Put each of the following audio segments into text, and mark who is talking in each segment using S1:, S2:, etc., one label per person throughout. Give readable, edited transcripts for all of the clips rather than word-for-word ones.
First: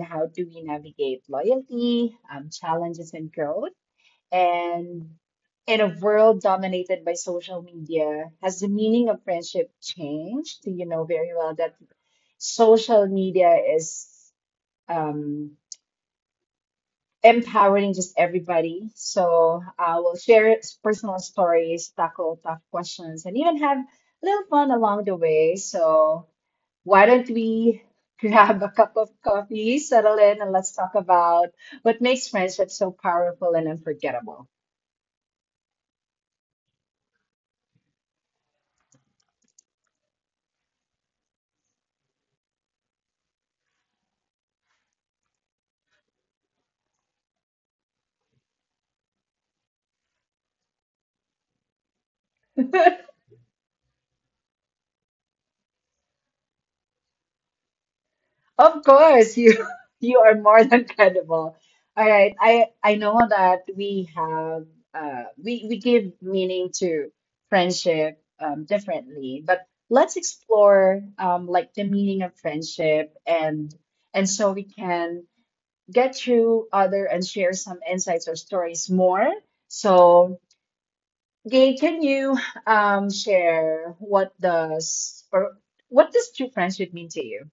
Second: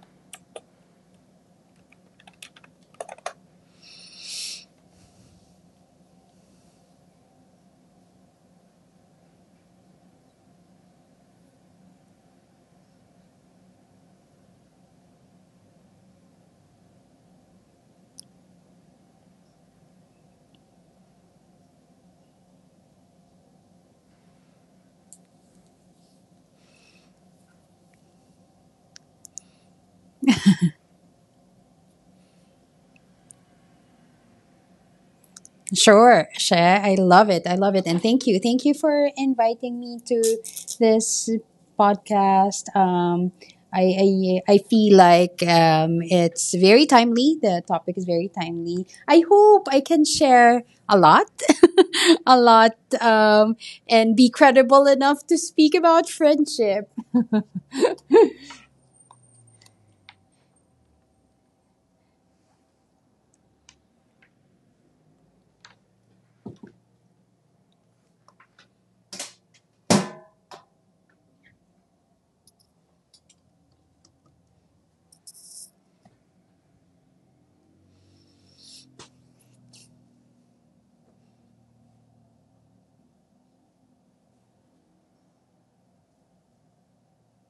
S1: How do we navigate loyalty, challenges, and growth? And in a world dominated by social media, has the meaning of friendship changed? You know very well that social media is um, empowering just everybody. So I will share its personal stories, tackle tough questions, and even have a little fun along the way. So why don't we grab a cup of coffee, settle in, and let's talk about what makes friendship so powerful and unforgettable.
S2: Sure, Share. I love it. I love it. And thank you. Thank you for inviting me to this podcast. I, I feel like it's very timely. The topic is very timely. I hope I can share a lot, a lot, um, and be credible enough to speak about friendship.
S1: Of course, you you are more than credible. All right, I know that we have we give meaning to friendship differently, but let's explore like the meaning of friendship and so we can get through other and share some insights or stories more. So, Gay, can you share what does or what does true friendship mean to you?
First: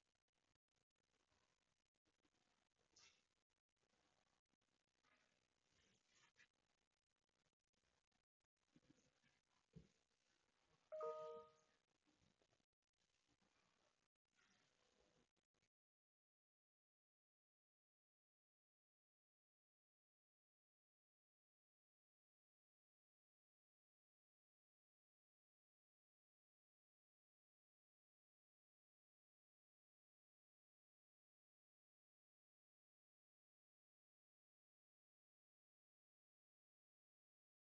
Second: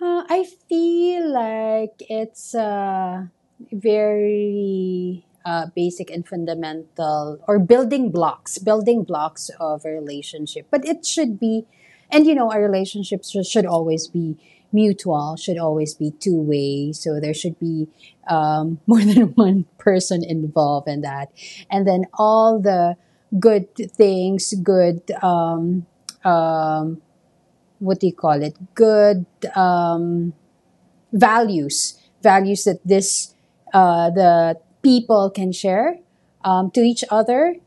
S2: I feel like it's very basic and fundamental, or building blocks of a relationship. But it should be, and you know, our relationships should always be mutual, should always be two way. So there should be more than one person involved in that. And then all the good things, good, um, what do you call it? Good. Um, values that this the people can share to each other.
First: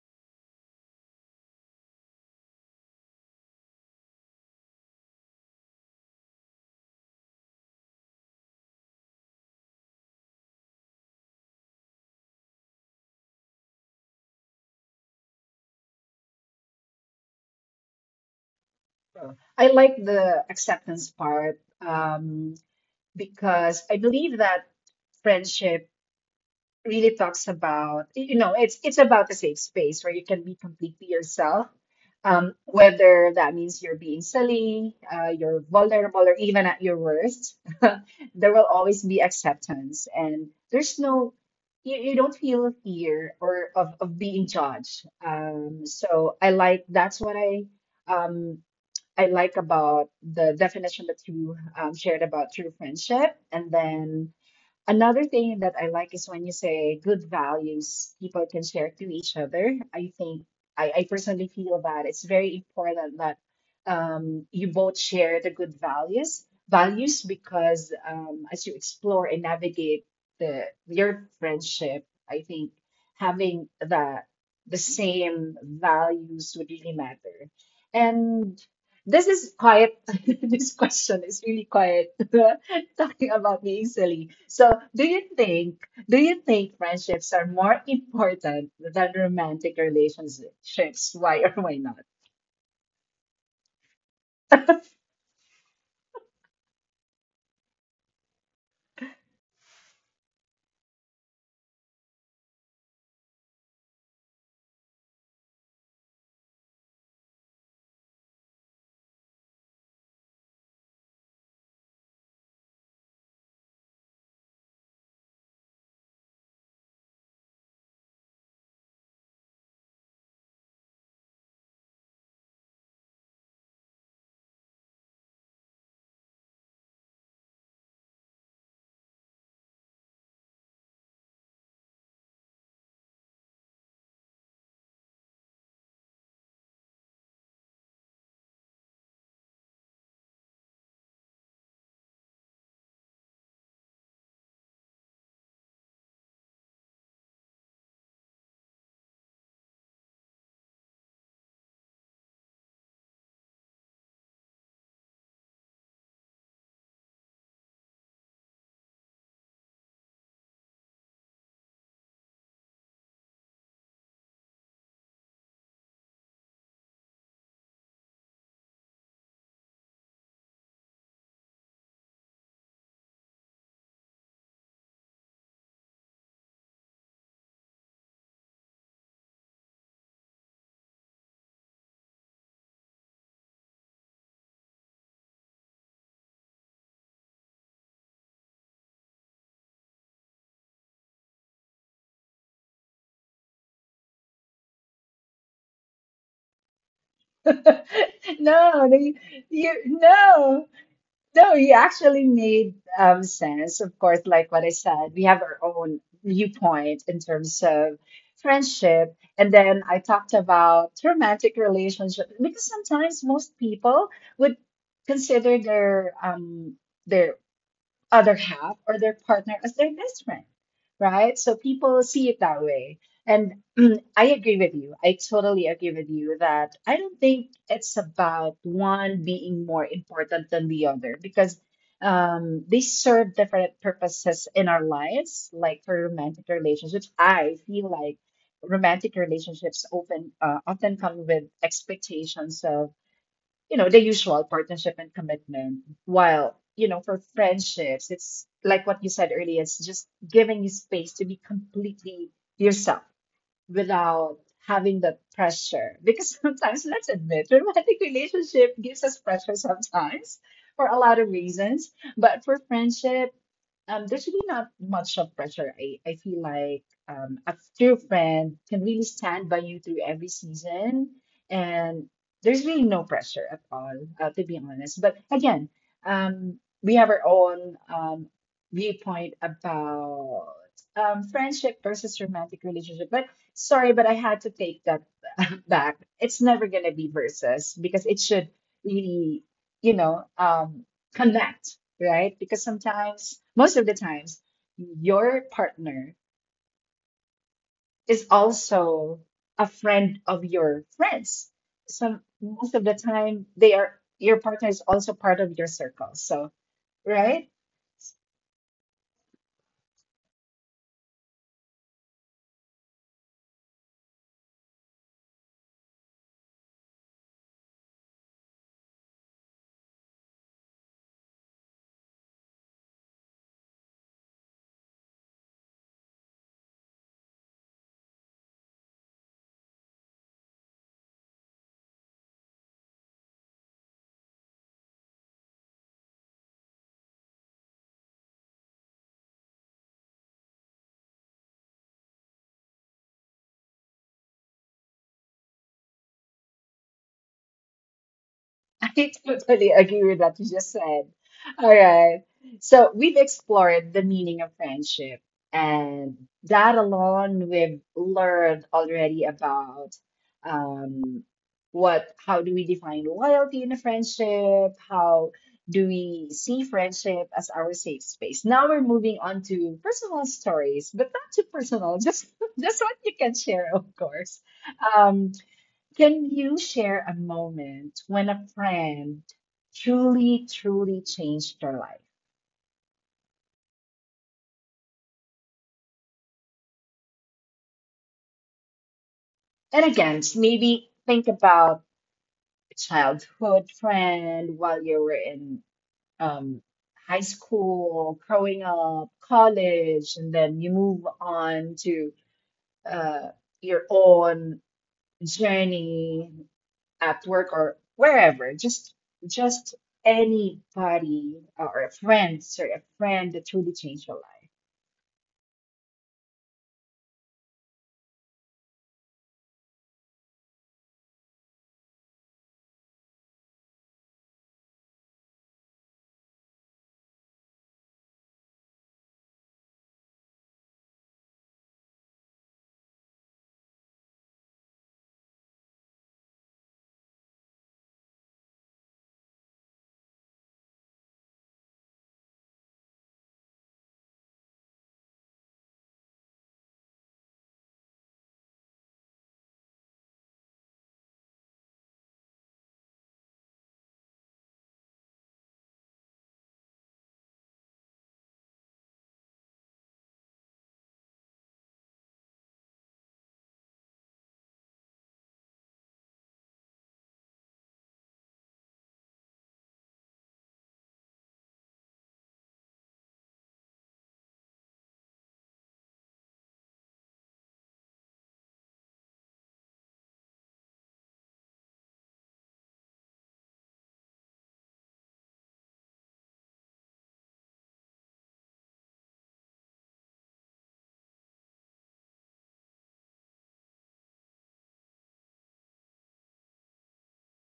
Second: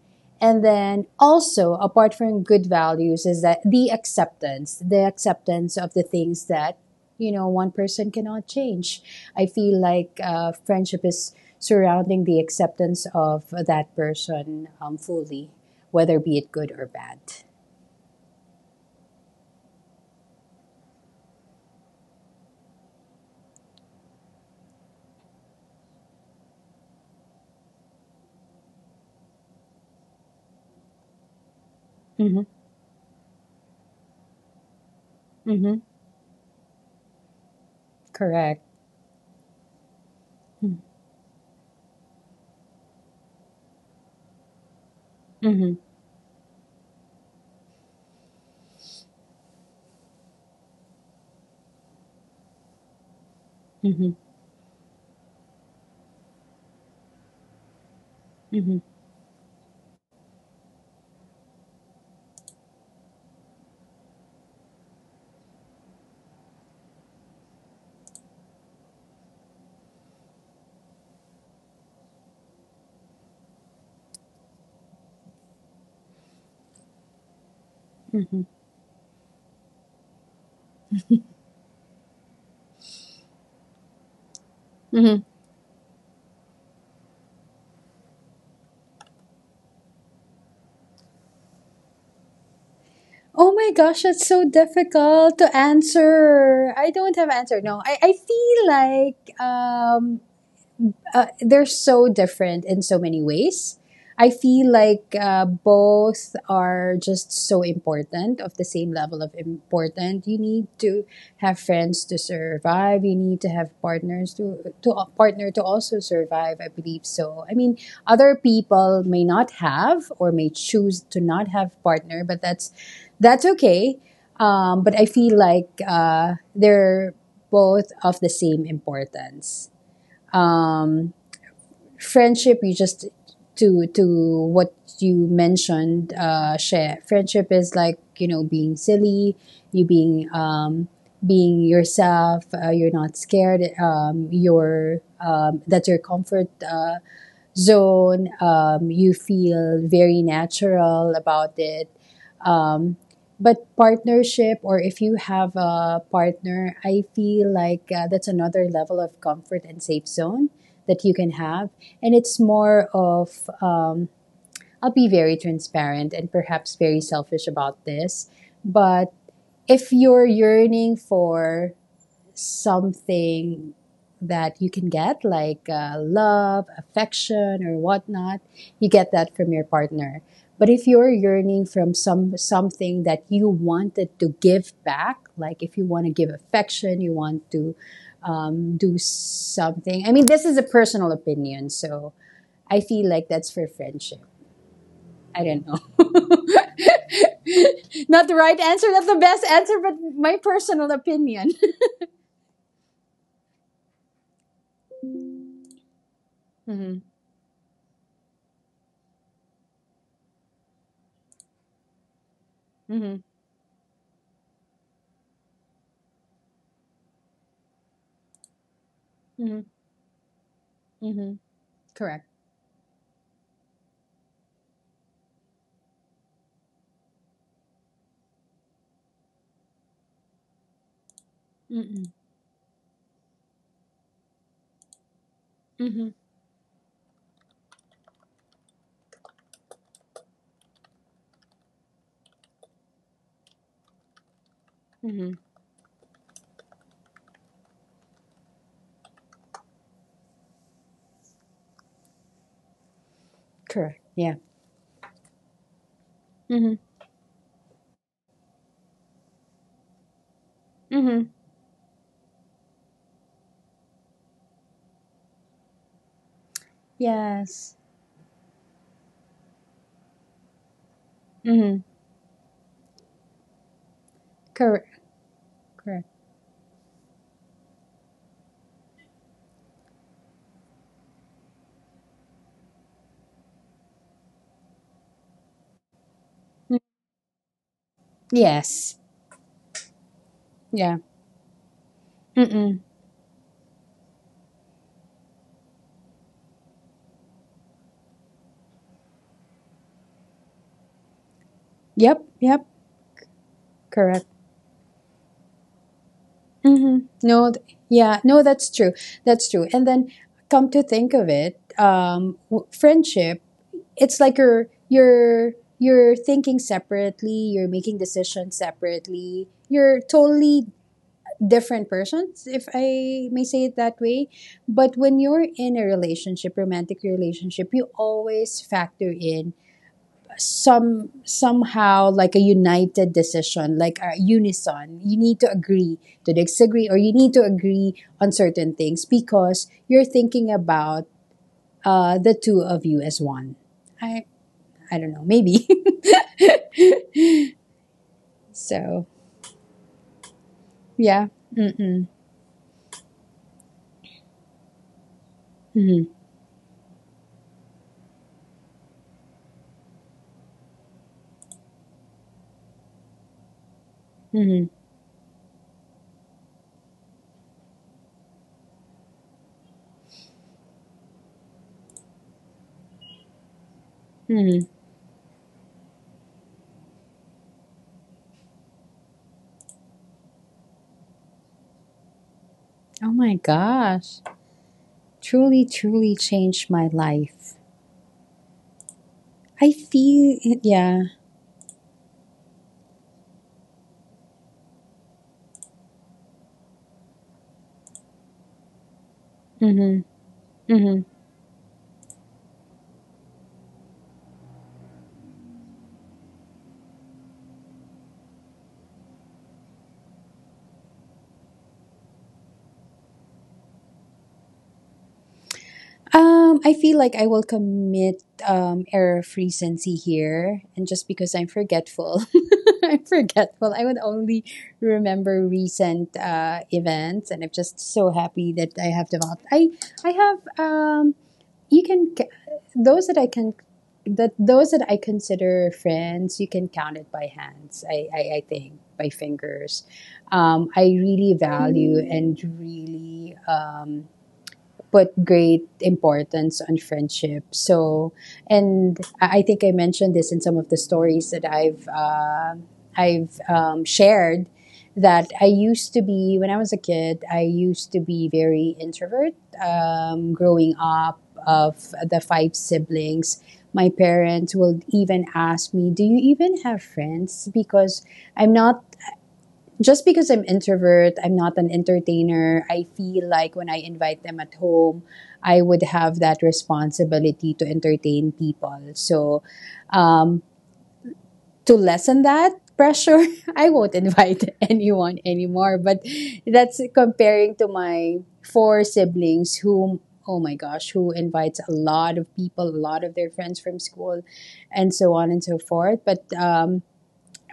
S2: And then also, apart from good values, is that the acceptance of the things that, you know, one person cannot change. I feel like friendship is surrounding the acceptance of that person fully, whether be it good or bad.
S1: Uh, I like the acceptance part because I believe that friendship really talks about, you know, it's about a safe space where you can be completely yourself.
S2: Mm-hmm.
S1: Whether that means you're being silly, you're
S2: Mm-hmm.
S1: vulnerable, or even at your worst, there
S2: Correct.
S1: will always be acceptance, and
S2: Mm-hmm.
S1: there's no, you don't feel fear or of being judged.
S2: Mm-hmm.
S1: So I like that's what um I like about the definition that you shared about true friendship. And
S2: Mm-hmm.
S1: then another thing that I like is when you say good values people can
S2: Mm-hmm.
S1: share to each other. I think I personally feel that it's very important that you both share the good values because as you explore and navigate the your friendship, I think having the same values would really matter.
S2: Mm-hmm.
S1: And this is quiet. This question is really quiet. Talking about being silly. So, do you think friendships are more important than romantic relationships? Why or why not?
S2: Oh my gosh, that's so difficult to answer. I don't have answer. No, I feel like they're so different in so many ways. I feel like both are just so important, of the same level of important. You need to have friends to survive. You need to have partners to a partner to also survive. I believe so. I mean, other people may not have or may choose to not have partner, but that's okay. But I feel like they're both of the same importance. Um, Friendship you just to what you mentioned, share, friendship is like, you know, being silly, you being being yourself, you're not scared, you're that's your comfort zone, you feel very natural about it. um, but partnership, or if you have a partner, I feel like that's another level of comfort and safe zone that you can have. And it's more of, I'll be very transparent and perhaps very selfish about this, but if you're yearning for something that you can get, like love, affection, or whatnot. You get that from your partner. But if you're yearning from something that you wanted to give back, like if you want to give affection, you want to do something. I mean, this is a personal opinion, so I feel like that's for friendship. I don't know. Not the right
S1: No,
S2: answer, not
S1: they,
S2: the best answer,
S1: you
S2: but my
S1: no.
S2: personal opinion.
S1: No, you actually made sense. Of course, like what I said, we have our own viewpoint
S2: Mm-hmm.
S1: in terms of friendship. And then I talked about romantic relationships because
S2: Mm-hmm.
S1: sometimes most people would consider their other half or their partner
S2: Mm-hmm.
S1: as their best friend,
S2: Mm-hmm.
S1: right? So people
S2: Correct.
S1: see it that way. And I agree with you. I totally agree with you that I don't think it's about one being more important than the other because
S2: Mm-mm.
S1: they serve different purposes in our lives, like for
S2: Mm-hmm.
S1: romantic relationships. I feel like romantic relationships often often come with expectations of you know, the usual partnership and
S2: Mm-hmm.
S1: commitment. While, you know, for friendships, it's like what you said earlier, it's just giving you space to be completely yourself
S2: Correct. Yeah.
S1: without having the pressure. Because
S2: Mm-hmm.
S1: sometimes, let's admit, romantic relationship gives us pressure sometimes for a lot
S2: Mm-hmm.
S1: of reasons. But for friendship, there's really not much of pressure. I feel like a
S2: Yes.
S1: true friend can really stand by you through every season,
S2: Mm-hmm.
S1: and there's really no pressure at all, to be
S2: Correct.
S1: honest. But again,
S2: Correct.
S1: we have our own viewpoint about friendship versus romantic relationship. But sorry, but I had to take that back. It's never
S2: Mm.
S1: gonna be versus because it should
S2: Yes.
S1: really, you know,
S2: Yeah.
S1: connect right? Because
S2: Mm-mm.
S1: sometimes, most of the times, your partner is also a friend of your friends.
S2: Yep.
S1: Some
S2: Yep.
S1: most of the time, they are
S2: Correct.
S1: your partner is also part of your circle. So,
S2: Mm-hmm.
S1: right?
S2: No. Yeah. No, that's true. That's true. And then come to think of it, friendship, it's like you're thinking separately, you're making decisions separately, you're totally different persons, if I may say it that way. But when you're in a relationship, romantic relationship, you always factor in somehow like a united decision, like a unison. You need to agree to disagree, or you need to agree on certain things because you're thinking about the two of you as one. I I don't know, maybe. So
S1: I totally agree with what you just said.
S2: yeah.
S1: All
S2: Mm-mm.
S1: right. So we've explored the meaning of friendship,
S2: Mm-hmm.
S1: and that alone we've learned already about um, what, how do we define loyalty in a
S2: Mm-hmm.
S1: friendship? How do we see friendship as our safe space? Now we're moving on to personal stories, but not too personal, just just what you can share, of course.
S2: Mm-hmm.
S1: Um, can you share a moment when a friend truly, truly changed your life?
S2: Oh my gosh. Truly, truly changed my life. I
S1: And again,
S2: feel,
S1: maybe
S2: yeah.
S1: think about a childhood friend while you were in um, high school, growing up,
S2: Mm-hmm.
S1: college, and then you
S2: Mm-hmm.
S1: move on to uh, your own journey at work or wherever. Just anybody or a friend, sorry, a friend that truly changed your life.
S2: I feel like I will commit error frequency here, and just because I'm forgetful, I'm forgetful. I would only remember recent events, and I'm just so happy that I have developed. I have um you can ca- those that I can that Those that I consider friends, you can count it by hands. I think by fingers. I really value and really put great importance on friendship. So, and I think I mentioned this in some of the stories that I've shared. That I used to be when I was a kid. I used to be very introvert. Growing up, of the five siblings, my parents will even ask me, "Do you even have friends?" Because I'm not just because I'm introvert, I'm not an entertainer. I feel like when I invite them at home, I would have that responsibility to entertain people. So, um, to lessen that pressure, I won't invite anyone anymore. But that's comparing to my four siblings, whom, oh my gosh, who invites a lot of people, a lot of their friends from school, and so on and so forth. But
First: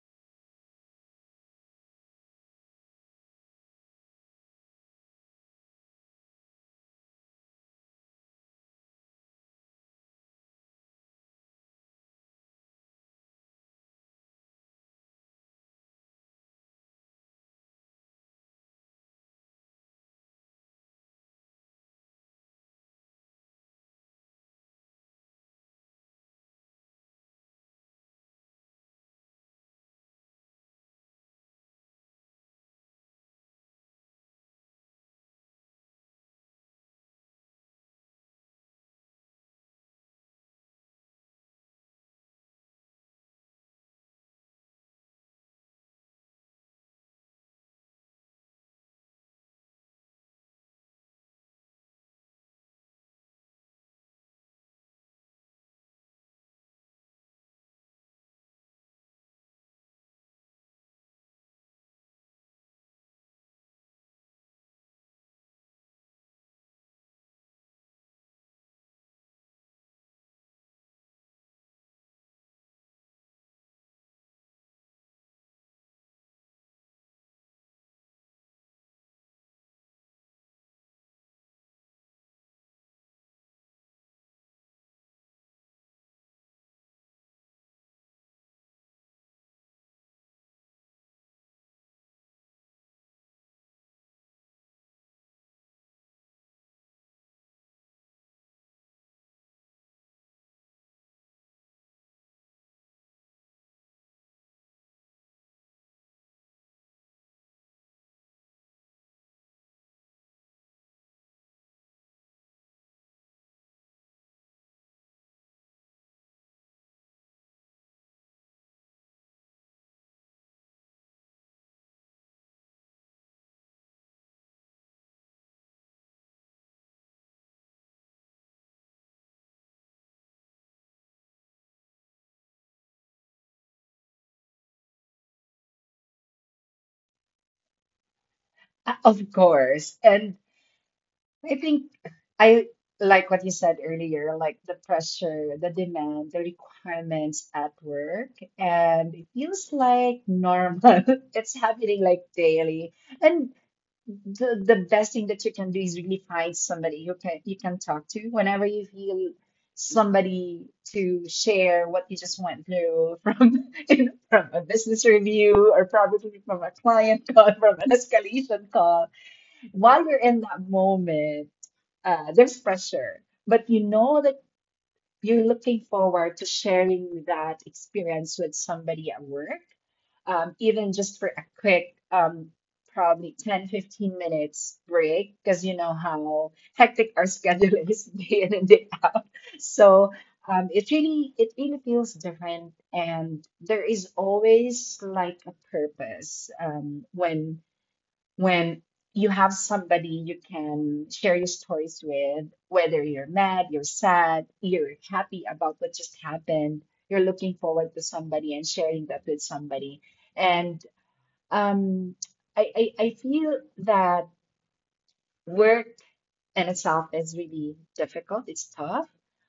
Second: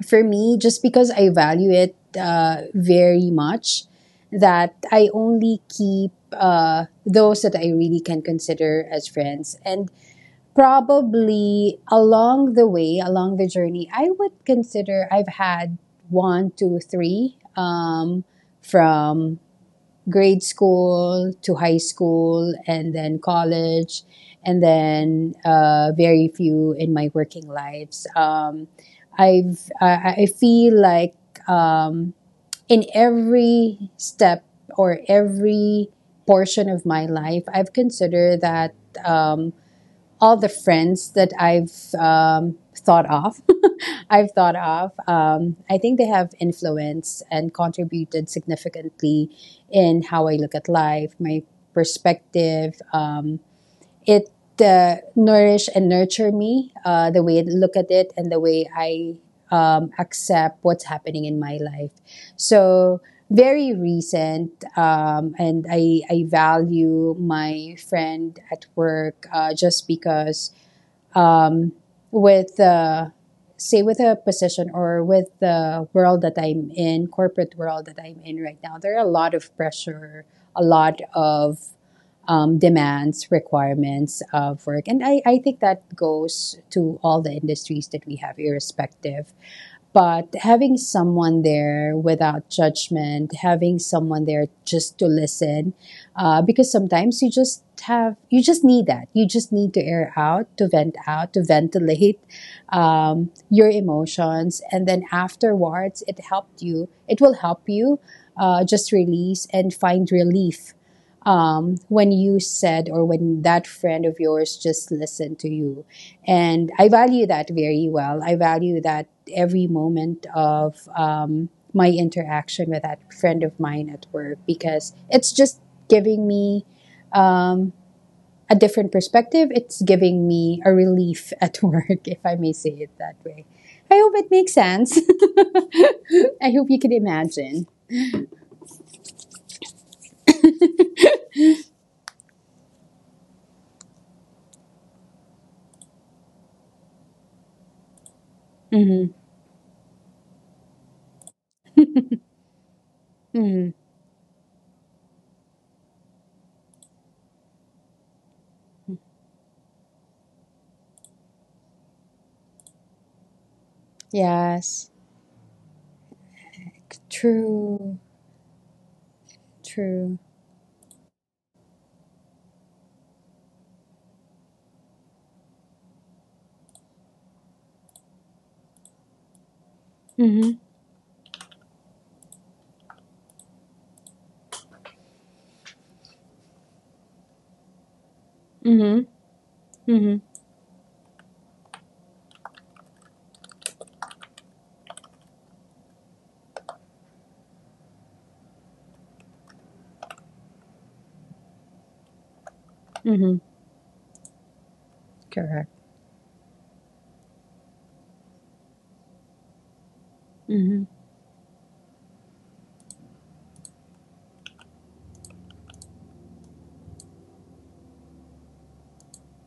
S2: for me, just because I value it very much, that I only keep those that I really can consider as friends. And probably along the way, along the journey, I would consider I've had one, two, three from grade school to high school and then college and then very few in my working lives, I feel like um, in every step or every portion of my life, I've considered that um, all the friends that I've um, thought of I've thought of. I think they have influenced and contributed significantly in how I look at life, my perspective. It Nourish and nurture me, the way I look at it and the way I accept what's happening in my life. So very recent, and I value my friend at work just because with say with a position or with the world that I'm in, corporate world that I'm in right now, there are a lot of pressure, a lot of demands, requirements of work, I think that goes to all the industries that we have, irrespective. But having someone there without judgment, having someone there just to listen, because sometimes you just need that. You just need to air out, to vent out, to ventilate your emotions. And then afterwards, it will help you just release and find relief when you said or when that friend of yours just listened to you. And I value that very well. I value that every moment of my interaction with that friend of mine at work because it's just giving me um, a different perspective. It's giving me a relief at work, if I may say it that way. I hope it makes sense. I hope you can imagine.
S1: Of course. And I think I like what you said earlier, like the pressure, the demand, the requirements at work. And
S2: Mm-hmm.
S1: it feels like normal. It's happening like daily. And
S2: Mm-hmm.
S1: the best thing that you can do is really find somebody you can talk to whenever you feel somebody to share what you just went through from you know, from a
S2: Yes.
S1: business review or probably from a client call, from an
S2: True.
S1: escalation call while
S2: True.
S1: you're in that moment, there's pressure, but you know that you're looking forward to sharing that experience with somebody at work,
S2: Mm-hmm.
S1: even just for a quick, probably 10, 15 minutes break, because you know how hectic our schedule is day in and day
S2: Mm-hmm.
S1: out. So
S2: Mm-hmm.
S1: it really feels different, and there is always like a purpose when you have somebody you can share your stories with, whether you're
S2: Mm-hmm.
S1: mad, you're sad, you're happy
S2: Correct.
S1: about what just happened, you're looking forward to somebody and sharing that with somebody. And
S2: Mm-hmm.
S1: um, I feel that work in itself is really difficult, it's tough.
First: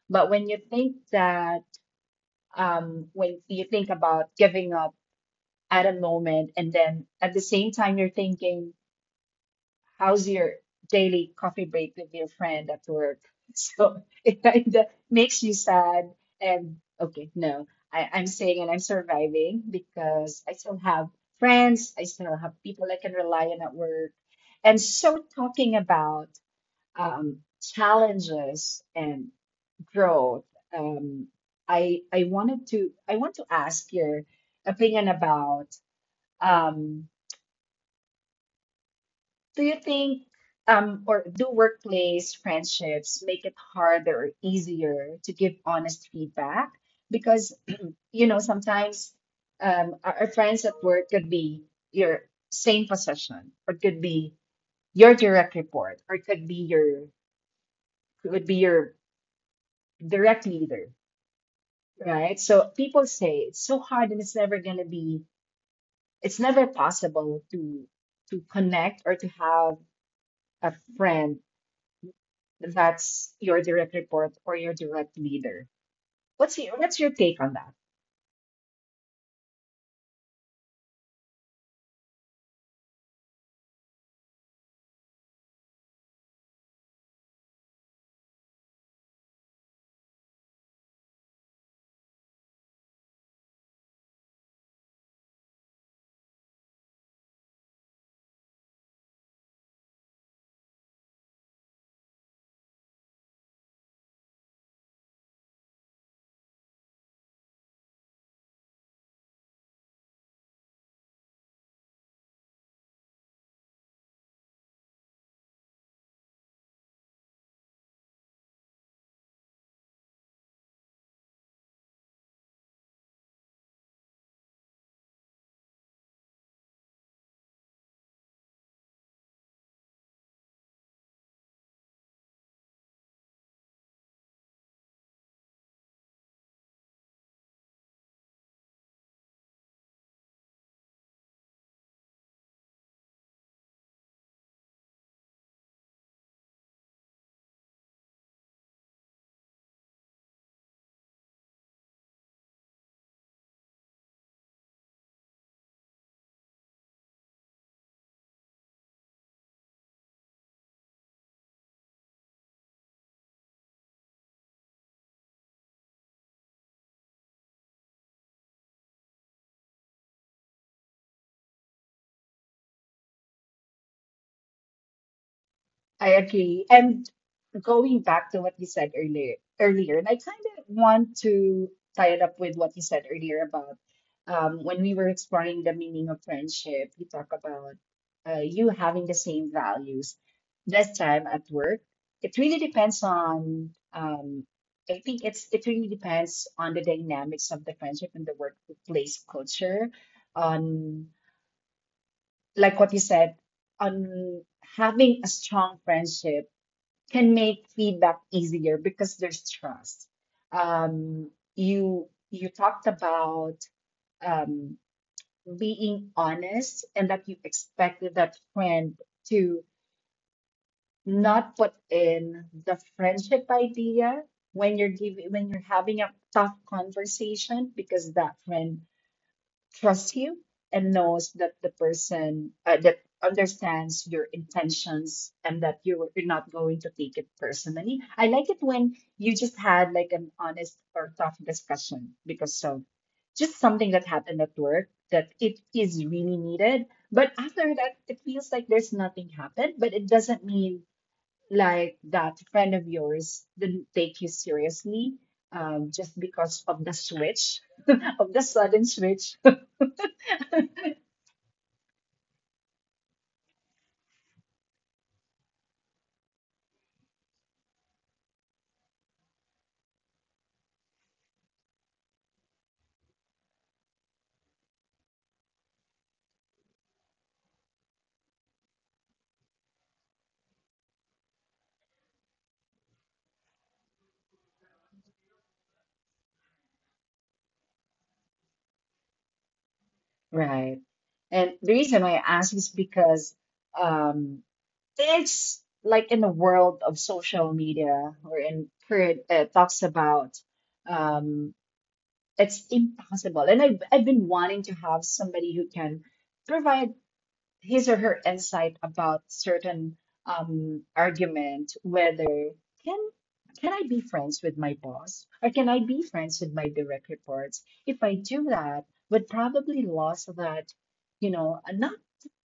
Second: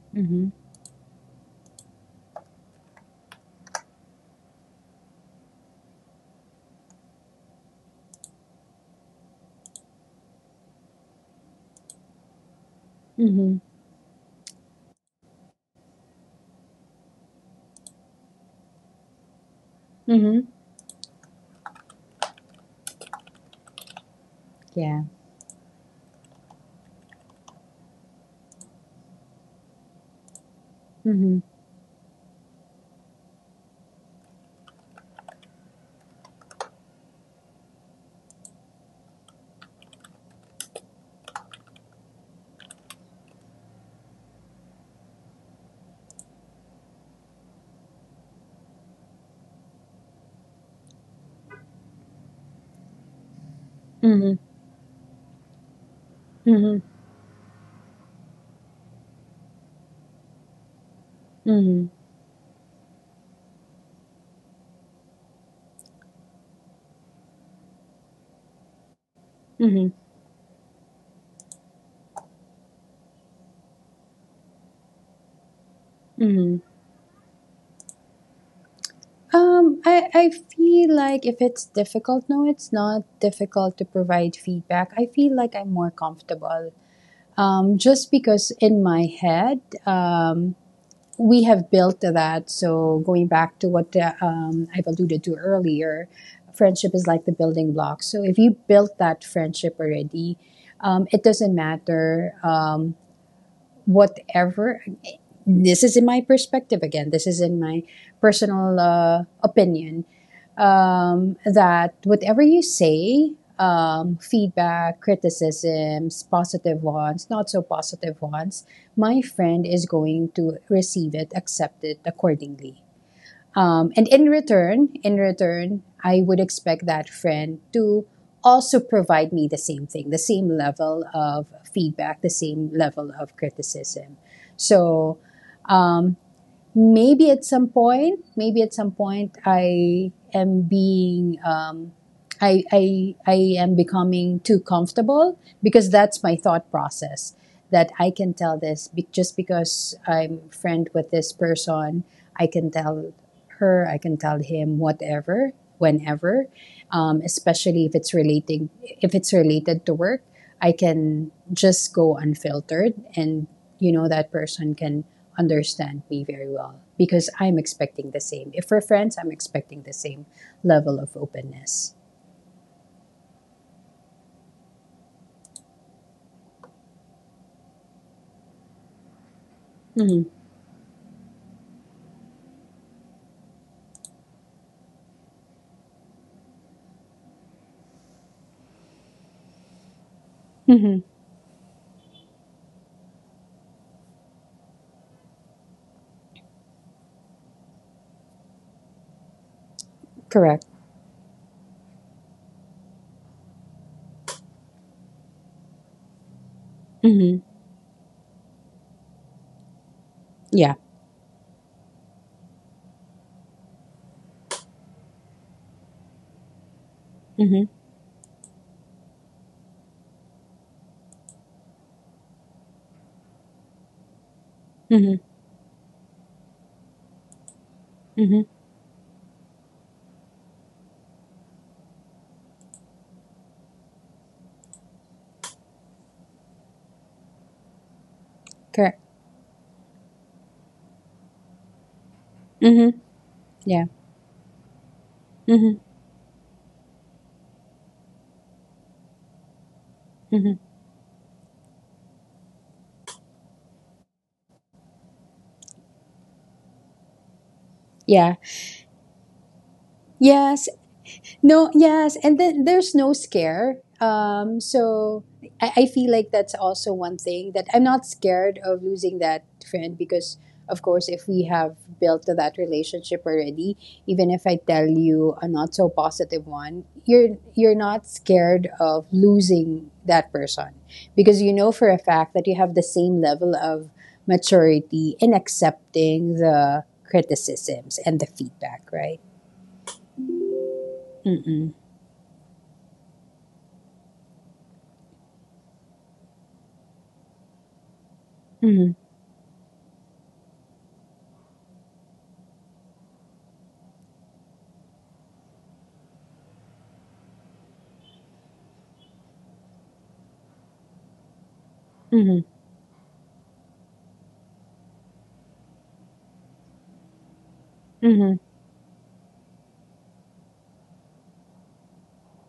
S1: But when
S2: Mm-hmm.
S1: you think that, when you think about giving up at a moment, and then at the same time, you're thinking, how's your daily coffee break with your friend at work?
S2: Mhm.
S1: So it kind of makes you sad. And okay, no, I'm saying and I'm surviving because
S2: Mhm.
S1: I still have friends, I still have people I can rely on at work. And
S2: Yeah.
S1: so talking about um, challenges and growth, um,
S2: Mhm.
S1: I want to ask your opinion about um, do you think, or do workplace friendships make it harder or easier to give honest feedback? Because, you know, sometimes our friends at work could be your same position, or it could be
S2: Mhm.
S1: your direct report, or it
S2: Mhm.
S1: could be your direct leader,
S2: Mhm.
S1: right? So people say it's so hard and it's never possible to connect or to have
S2: Mhm.
S1: a friend that's your direct report or your direct leader.
S2: Mhm.
S1: What's your take on that?
S2: I I feel like if it's difficult, no, it's not difficult to provide feedback. I feel like I'm more comfortable. Just because in my head, um, we have built to that. So going back to what I've alluded to earlier, friendship is like the building block. So if you built that friendship already, it doesn't matter whatever. This is in my perspective, again, this is in my personal opinion, that whatever you say, feedback, criticisms, positive ones, not so positive ones, my friend is going to receive it, accept it accordingly. And in return, I would expect that friend to also provide me the same thing, the same level of feedback, the same level of criticism. So um, maybe at some point, maybe at some point, I am being, I am becoming too comfortable because that's my thought process that I can tell just because I'm friend with this person, I can tell her, I can tell him whatever, whenever, especially if if it's related to work. I can just go unfiltered and you know that person can understand me very well because I'm expecting the same. If we're friends, I'm expecting the same level of openness.
S1: I agree. And going back to what you said earlier, earlier, and I
S2: Mm-hmm.
S1: kind of want to tie it up with what you said earlier about when we were exploring the meaning of friendship, you talk about you having the same values. This
S2: Mm-hmm.
S1: time at work, it really depends on. I think it's it really depends on the dynamics of the friendship and the workplace culture.
S2: Correct.
S1: On like what you said, on having a strong friendship can
S2: Mm-hmm.
S1: make feedback easier because there's trust.
S2: Yeah.
S1: You talked about um, being honest and that you
S2: Mm-hmm.
S1: expected that friend to not put in the friendship idea when you're
S2: Mm-hmm.
S1: giving when you're having a tough conversation because that
S2: Mm-hmm.
S1: friend trusts you and knows that the person that understands your intentions and that you're not going to take it personally. I like it when
S2: Correct.
S1: you just had like an honest or tough discussion because so
S2: Mm-hmm.
S1: just
S2: Yeah.
S1: something that happened at work that it
S2: Mm-hmm.
S1: is really needed. But after that, it feels like there's nothing happened, but it doesn't
S2: Mm-hmm.
S1: mean like that friend of yours didn't take you seriously just because of the switch, of
S2: Yeah.
S1: the sudden switch
S2: Yes. No, yes, and then there's no scare. So I feel like that's also one thing, that I'm not scared of losing that friend because, of course, if we have built that relationship already, even if I tell you a not so positive one, you're not scared of losing that person because you know for a fact that you have the same level of maturity in accepting the criticisms and the feedback, right?
S1: Right. And
S2: Mm-mm.
S1: the reason why I ask is because um, it's like in the world of social media or in
S2: Mm-hmm.
S1: current talks about um, it's impossible. And I've been wanting to have somebody who can provide his or her insight about certain argument,
S2: Mm-hmm.
S1: whether can can I be friends with my boss or can I be friends with my direct reports? If I
S2: Mm-hmm.
S1: do that, would probably lose that, you know, not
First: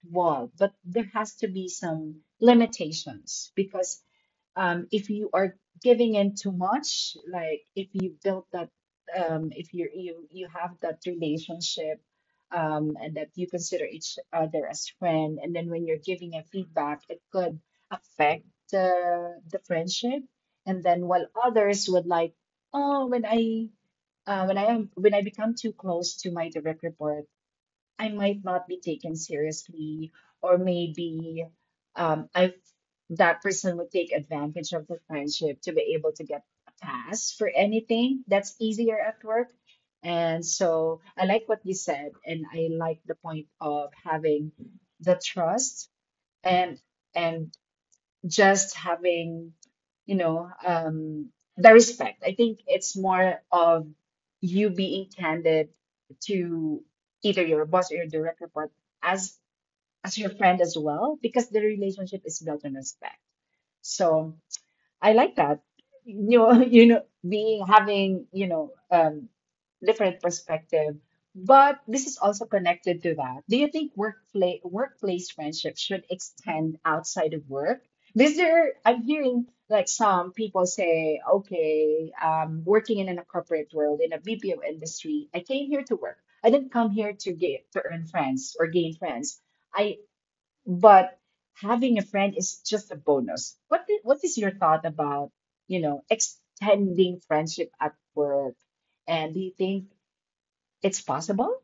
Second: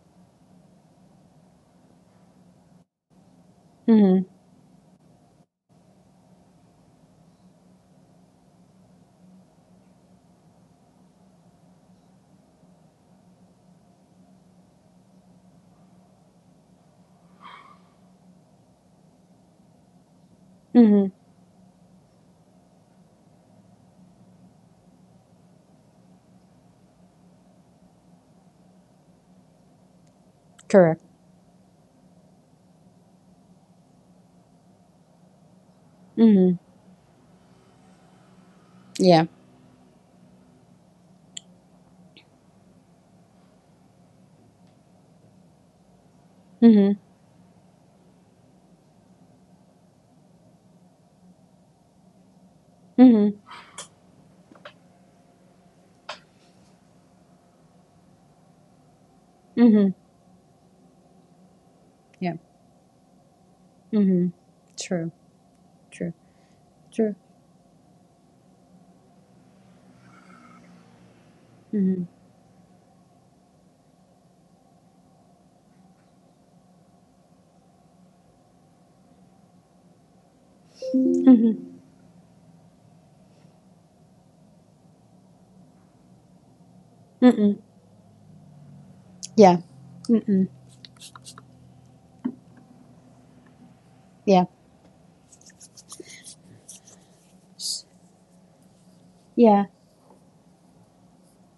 S1: wall, but there has to be some limitations because
S2: Mm-hmm.
S1: if you are giving in too much, like if you build that, if you you have that relationship, and that you consider each other as friend, and then when you're giving a feedback, it could affect the friendship. And then
S2: Mm-hmm.
S1: while others would like, oh, when I become too close to my direct report. I might not be taken seriously, or
S2: Correct.
S1: maybe I that person would take advantage of the friendship to be able to get
S2: Mm-hmm.
S1: a pass for anything that's easier at
S2: Yeah.
S1: work. And so I like what you said, and I like the point of having the trust and
S2: Mm-hmm.
S1: and just having, you know, um, the respect. I think it's more
S2: Mm-hmm.
S1: of you being candid to either your boss or your direct report as
S2: Mm-hmm.
S1: as your friend as well, because the relationship
S2: Yeah.
S1: is built on respect.
S2: Mm-hmm.
S1: So I
S2: True.
S1: like that.
S2: True.
S1: You know, you know,
S2: True.
S1: being having, different perspective. But this
S2: Mm-hmm.
S1: is also connected to that. Do you think workplace friendships should extend outside of work? Because there, I'm hearing like some people say,
S2: Mm-hmm.
S1: okay, working in a corporate world in a BPO industry, I came here to work. I didn't come here to
S2: Mm-mm.
S1: get to earn friends or gain friends.
S2: Yeah.
S1: I
S2: Mm-mm.
S1: but having a friend is just a bonus. What is your
S2: Yeah.
S1: thought about, extending friendship
S2: S-
S1: at work? And do you
S2: Yeah.
S1: think it's possible?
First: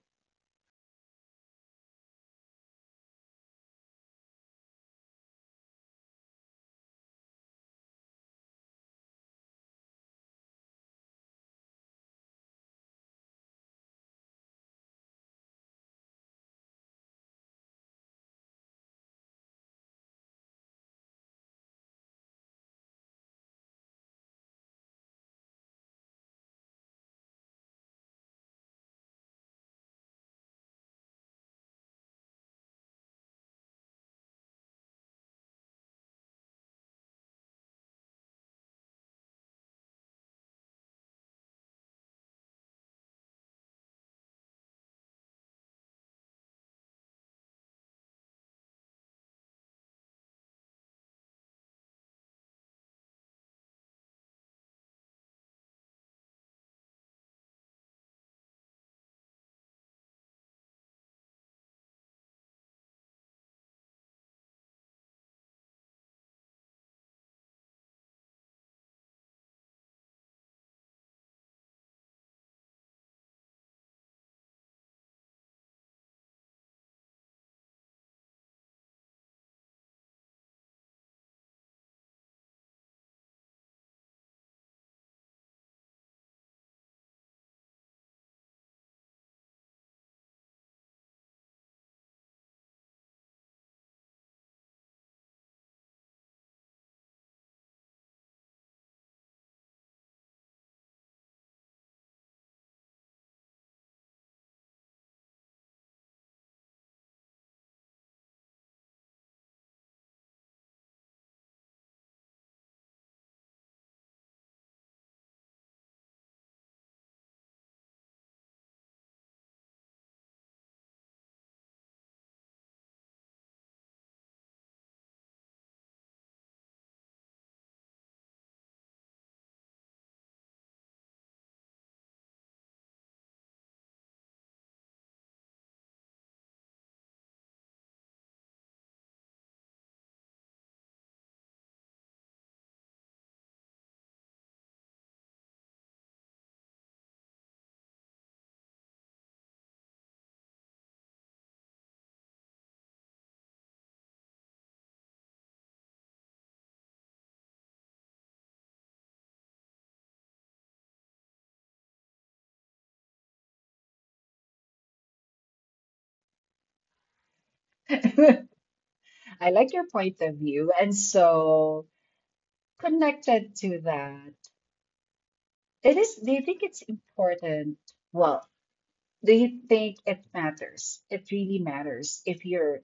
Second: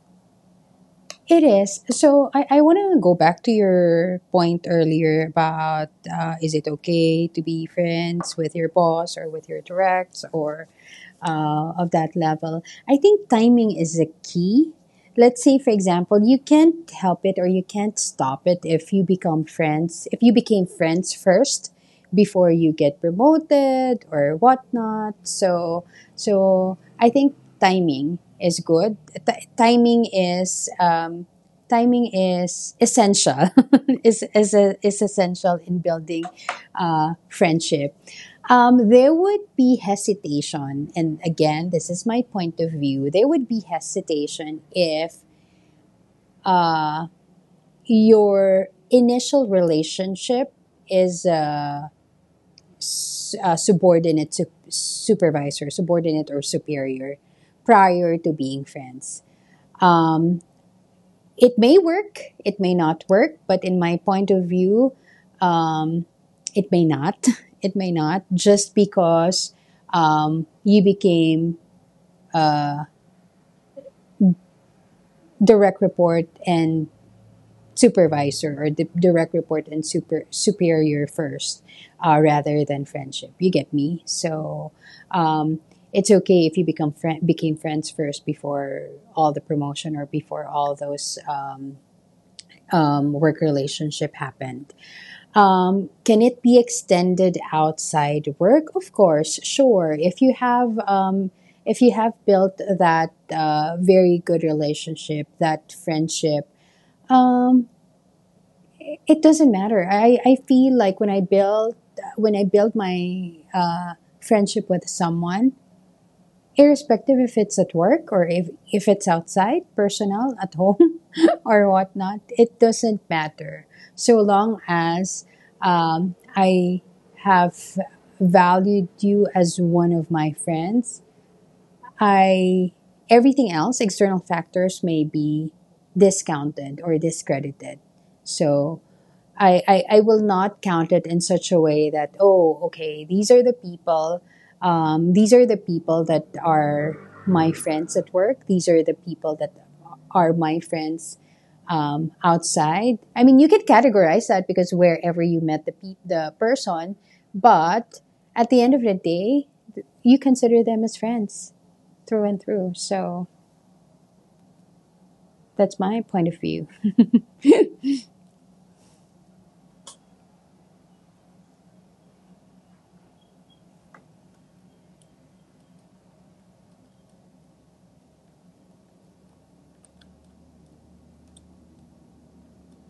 S2: It is. So I want to go back to your point earlier about, is it okay to be friends with your boss or with your directs or of that level. I think timing is a key. Let's say, for example, you can't help it or you can't stop it if you become friends, if you became friends first before you get promoted or whatnot. So, so I think timing is good. Timing is timing is essential. Is essential in building friendship. There would be hesitation, and again, this is my point of view. There would be hesitation if uh, your initial relationship is subordinate to supervisor, subordinate or superior, prior to being friends. Um, it may work, it may not work, but in my point of view, um, it may not. It may not just because you became direct report and supervisor or direct report and superior first rather than friendship you get me. So um, it's okay if you become friend became friends first before all the promotion or before all those work relationship happened. Can it be extended outside work? Of course, sure. If you have built that very good relationship, that friendship, um, it doesn't matter. I feel like when I build my friendship with someone, irrespective if it's at work or if it's outside, personal at home or whatnot, it doesn't matter. So long as I have valued you as one of my friends, I everything else external factors may be discounted or discredited. So I will not count it in such a way that, oh, okay, these are the people, these are the people that are my friends at work. These are the people that are my friends outside. I mean, you could categorize that because wherever you met the person, but at the end of the day, you consider them as friends through and through. So that's my point of view.
S1: I like your point of view. And so connected to that, it is, do you think it's important? Well, do you think it matters? It really matters if you're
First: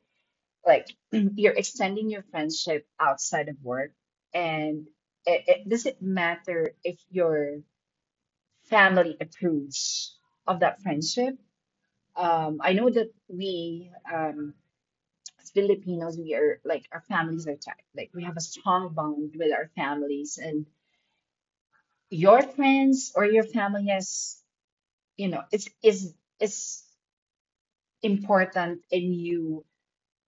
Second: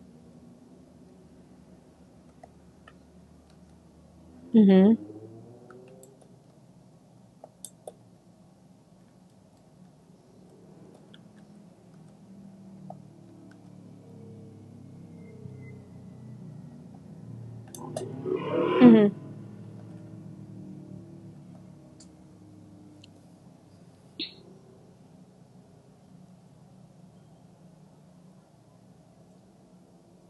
S1: like you're extending your friendship outside of work and
S2: Mm-hmm.
S1: does it matter if you're family approves of that friendship. I know that we, as Filipinos, we are like our families are tight. Like we have a strong
S2: Mm-hmm.
S1: bond with our families, and your friends or your family has, it's is important in you.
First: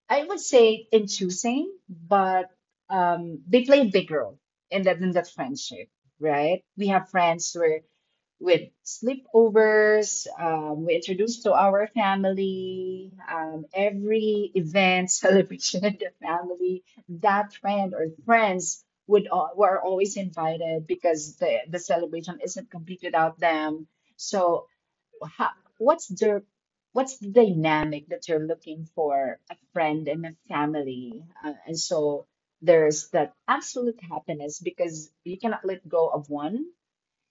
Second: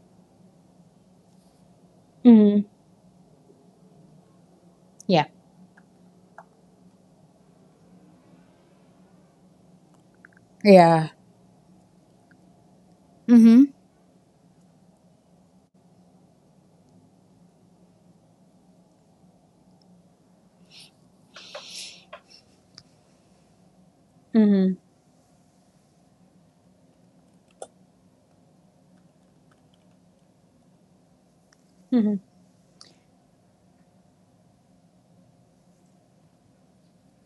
S1: I would say in choosing, but
S2: Mm-hmm.
S1: they play a big role in that in
S2: Yeah.
S1: that friendship, right? We have friends where with sleepovers, we
S2: Yeah.
S1: introduced to our family,
S2: Mm-hmm.
S1: every event, celebration in the family, that friend or friends would were always invited because the celebration isn't complete without them. So
S2: Mm-hmm.
S1: how, what's the what's the dynamic that you're looking for a friend and a family? And
S2: Mm-hmm.
S1: so there's that absolute happiness because you cannot let go of one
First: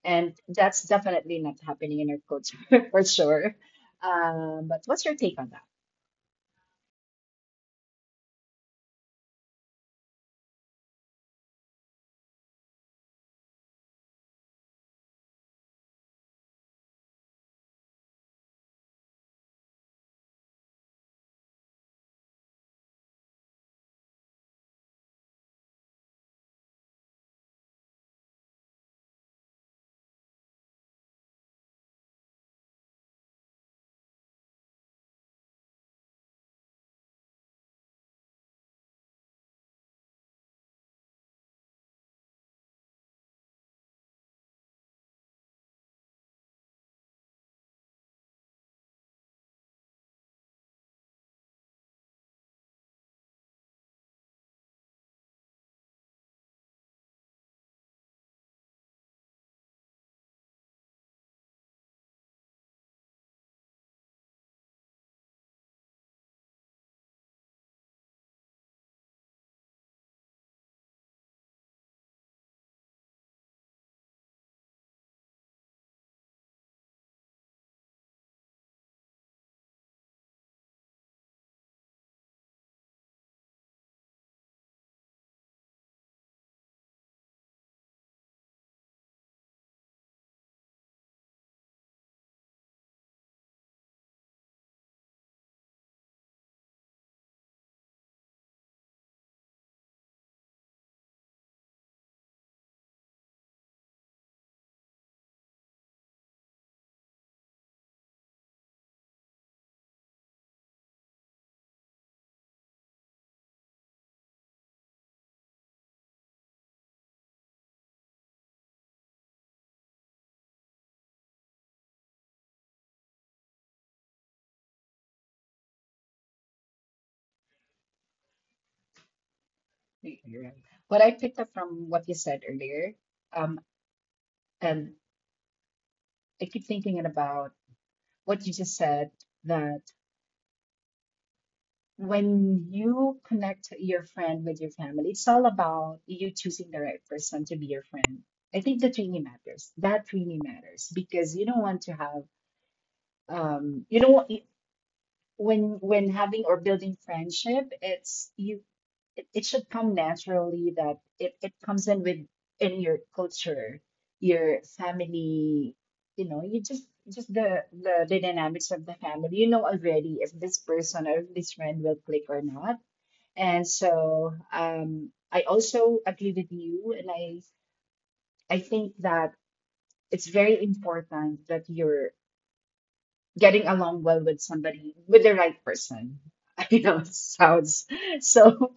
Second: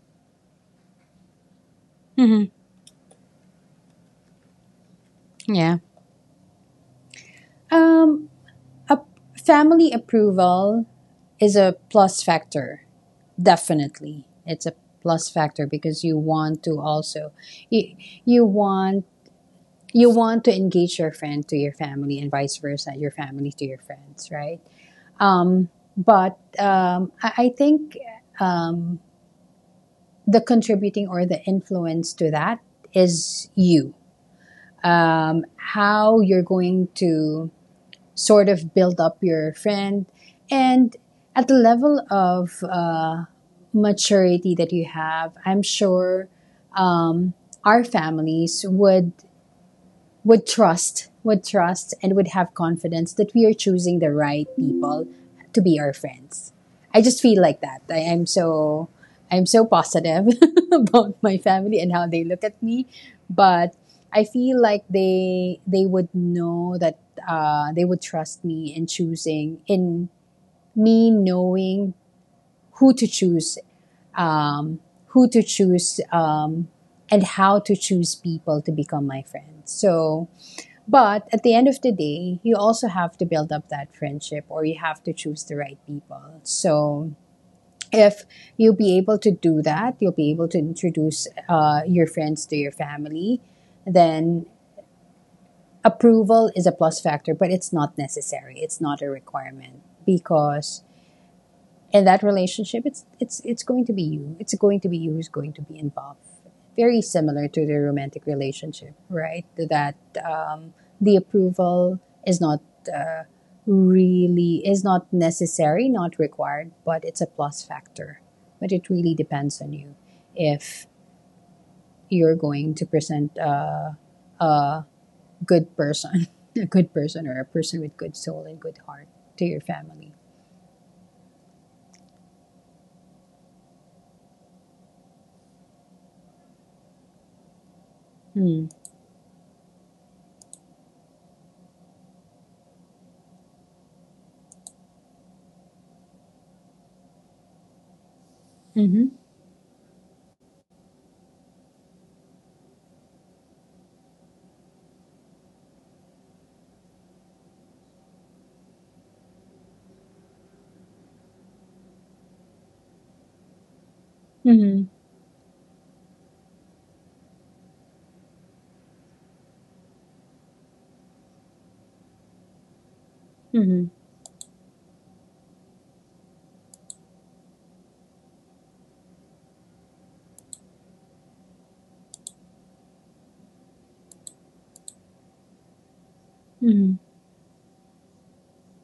S1: and that's definitely not happening in our
S2: Mm-hmm.
S1: culture for sure. But what's your take on that?
S2: Yeah. Um, a family approval is a plus factor. Definitely, it's a plus factor because you want to also you, you want you want to engage your friend to your family and vice versa, your family to your friends, right? Um, but I think um, the contributing or the influence to that is you. How you're going to sort of build up your friend and at the level of maturity that you have, I'm sure um, our families would would trust, and would have confidence that we are choosing the right people to be our friends. I just feel like that. I am so I'm so positive about my family and how they look at me, but I feel like they would know that they would trust me in choosing in me knowing who to choose, um, who to choose, and how to choose people to become my friends. So but at the end of the day, you also have to build up that friendship or you have to choose the right people. So if you'll be able to do that, you'll be able to introduce your friends to your family, then approval is a plus factor, but it's not necessary. It's not a requirement because in that relationship, it's going to be you. It's going to be you who's going to be involved. Very similar to the romantic relationship, right? That um, the approval is not uh, really is not necessary, not required, but it's a plus factor. But it really depends on you if you're going to present a good person, a good person, or a person with good soul and good heart to your family.
S1: Yeah. What I picked up from what you said earlier, um, and I keep thinking about what you
S2: Mm.
S1: just said that when you connect your friend with your family, it's all about you choosing the right person to be your friend. I think that
S2: Mm-hmm.
S1: really matters. That really matters because you don't want to have, you don't want, when having or building friendship, it's you it should come naturally that it comes in with in your culture your
S2: Mm-hmm.
S1: family you know you just the, the dynamics of the family you know already if this person or if this friend will click or not, and
S2: Mm-hmm.
S1: so, um, I also agree with you, and I think that it's very important that you're getting along well with somebody with the right person. I
S2: Mm-hmm.
S1: know it sounds so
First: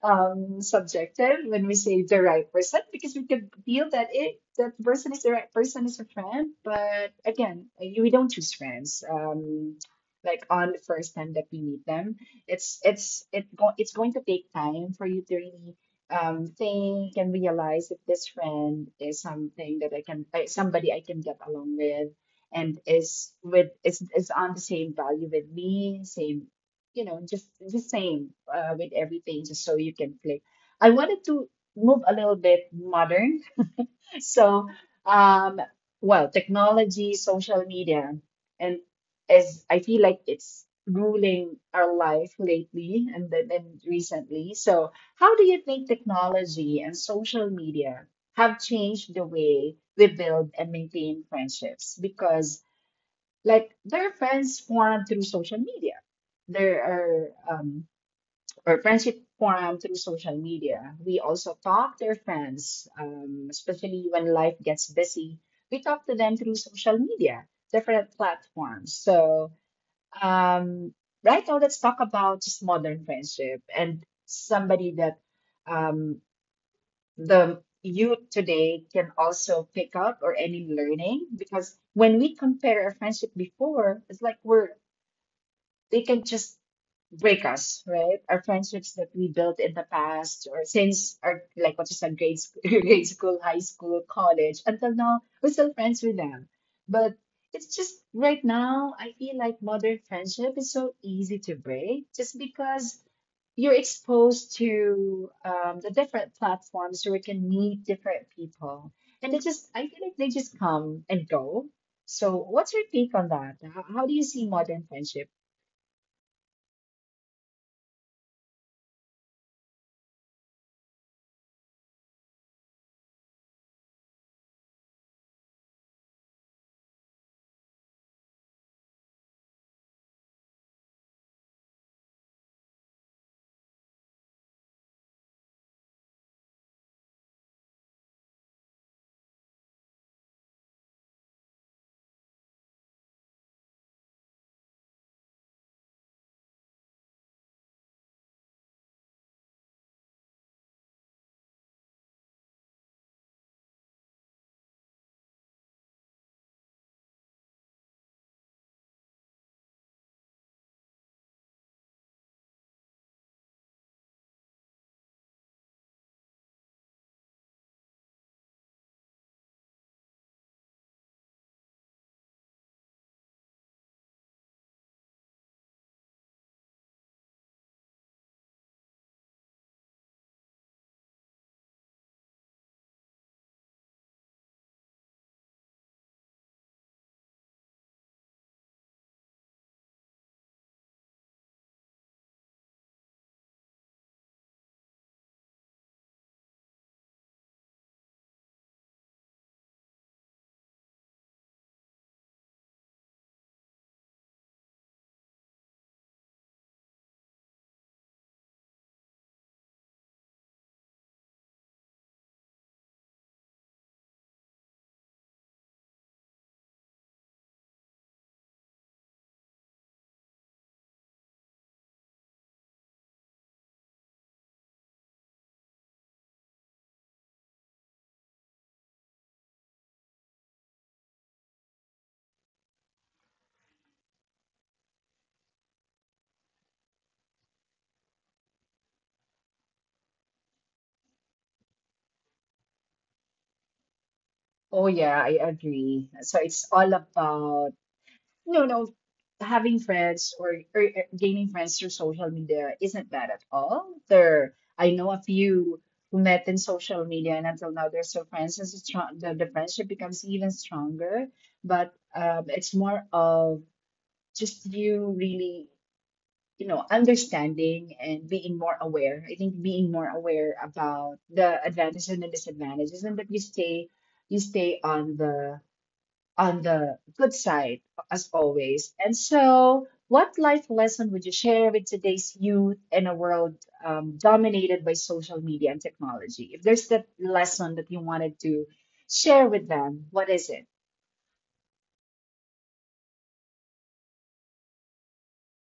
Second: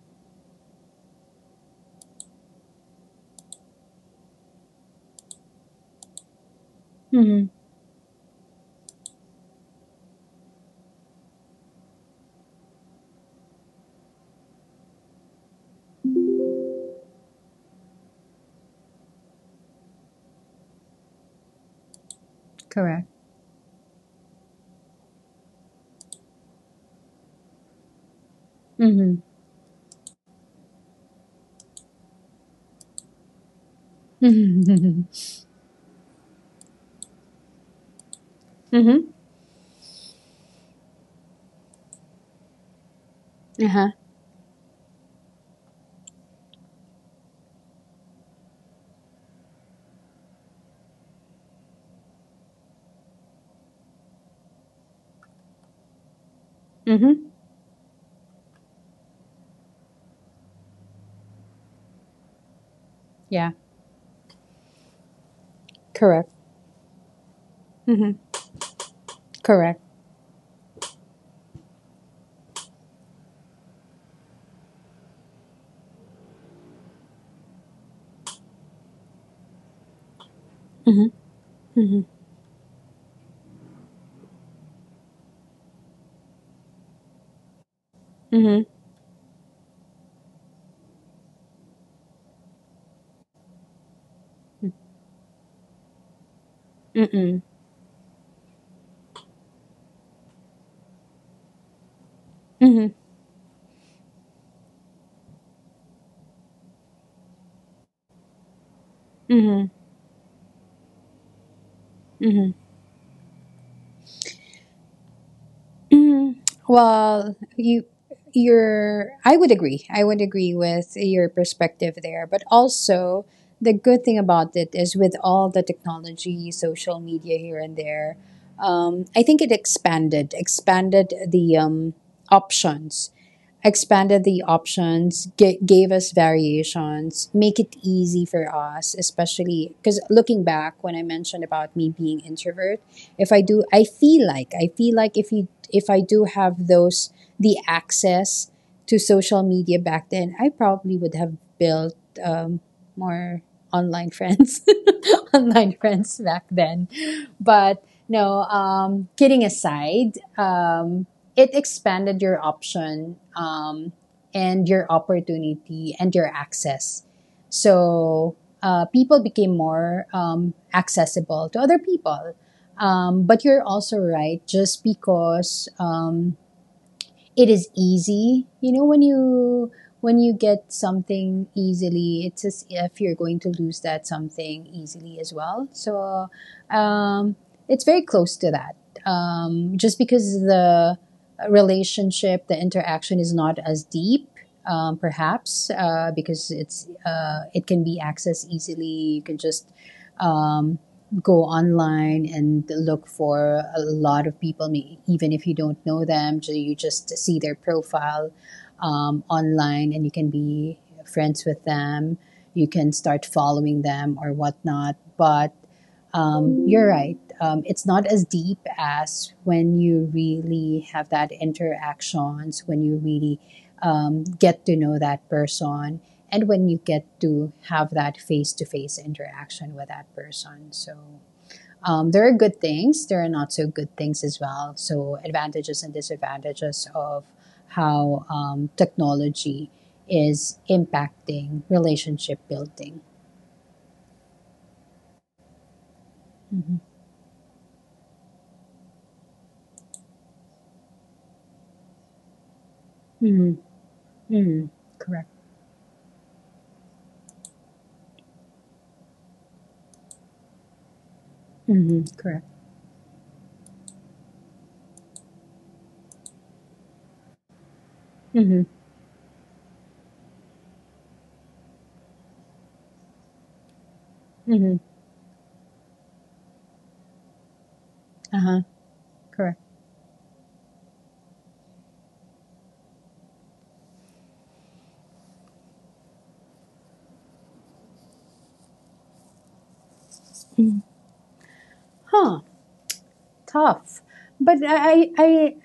S1: subjective when we say the right person because we could feel that it that the person is the right person is a friend, but
S2: Mm-hmm.
S1: again, we don't choose friends. Like on the first time that we meet them, it's going to take time for you to really think and realize if this friend is something that I can somebody I can get along with and
S2: Correct.
S1: is with is on the same value with me, same, you know, just the same with
S2: Mm-hmm.
S1: everything, just so you can play. I wanted to move a little bit modern. So,
S2: Mm-hmm.
S1: um, well, technology, social media, and
S2: Mm-hmm.
S1: as I feel like it's ruling our life lately and then
S2: Uh-huh.
S1: recently. So, how do you think technology and social media have changed the way we build and maintain friendships? Because, like, there are friends formed through social media, there
S2: Mm-hmm.
S1: are um, or friendship forum through social media. We also talk to our friends,
S2: Yeah.
S1: especially when life gets busy. We talk to
S2: Correct.
S1: them through social media, different
S2: Mm-hmm.
S1: platforms. So,
S2: Correct.
S1: um, right now, let's talk about just modern friendship and somebody that um, the youth today can also pick up or any learning
S2: Mm-hmm.
S1: because
S2: Mm-hmm.
S1: when we compare our friendship before, it's like we're they can just break us, right? Our
S2: Mm-hmm.
S1: friendships that we built in the past or since our like what you said, grade school, high school, college, until now, we're still friends with them. But
S2: Mm-hmm.
S1: it's just right now, I feel like modern friendship is so easy to break just
S2: Mm-hmm.
S1: because you're exposed to the different platforms where you can meet different people. And it
S2: Mm-hmm.
S1: just, I feel like they just come and go. So,
S2: Mm-hmm.
S1: what's your take on that? How do you see modern friendship?
S2: Mm. Well, you your I would agree. I would agree with your perspective there. But also the good thing about it is with all the technology, social media here and there, I think it expanded the options expanded the options, gave us variations, make it easy for us, especially because looking back when I mentioned about me being introvert, if I do, I feel like if you if I do have those the access to social media back then, I probably would have built um, more online friends, online friends back then. But no, kidding aside. It expanded your option and your opportunity and your access. So people became more accessible to other people. But you're also right, just because it is easy. You know, when you get something easily, it's as if you're going to lose that something easily as well. So um, it's very close to that. Just because the relationship, the interaction is not as deep, perhaps because it's it can be accessed easily. You can just um, go online and look for a lot of people, even if you don't know them. You just see their profile online and you can be friends with them. You can start following them or whatnot. But you're right. It's not as deep as when you really have that interactions, when you really get to know that person and when you get to have that face to face interaction with that person. So there are good things, there are not so good things as well. So advantages and disadvantages of how technology is impacting relationship building.
S1: Oh yeah, I agree. So it's
S2: Mm-hmm.
S1: all about no, no, having friends, or gaining friends through social media isn't bad at
S2: Mm-hmm.
S1: all. There,
S2: Mm-hmm.
S1: I know a
S2: Correct.
S1: few who met in social media and until now they're still friends. And strong, the friendship becomes even stronger. But
S2: Mm-hmm. Correct.
S1: it's more of just you really you know understanding and being
S2: Mm-hmm.
S1: more aware. I think being more aware about the advantages and the disadvantages, and that you
S2: Mm-hmm.
S1: stay on the good side, as
S2: Uh huh.
S1: always. And
S2: Correct.
S1: so, what life lesson would you share with today's youth in a world dominated by social media and technology? If there's that lesson that you wanted to share with them, what is it?
S2: Huh. Tough. But I, I,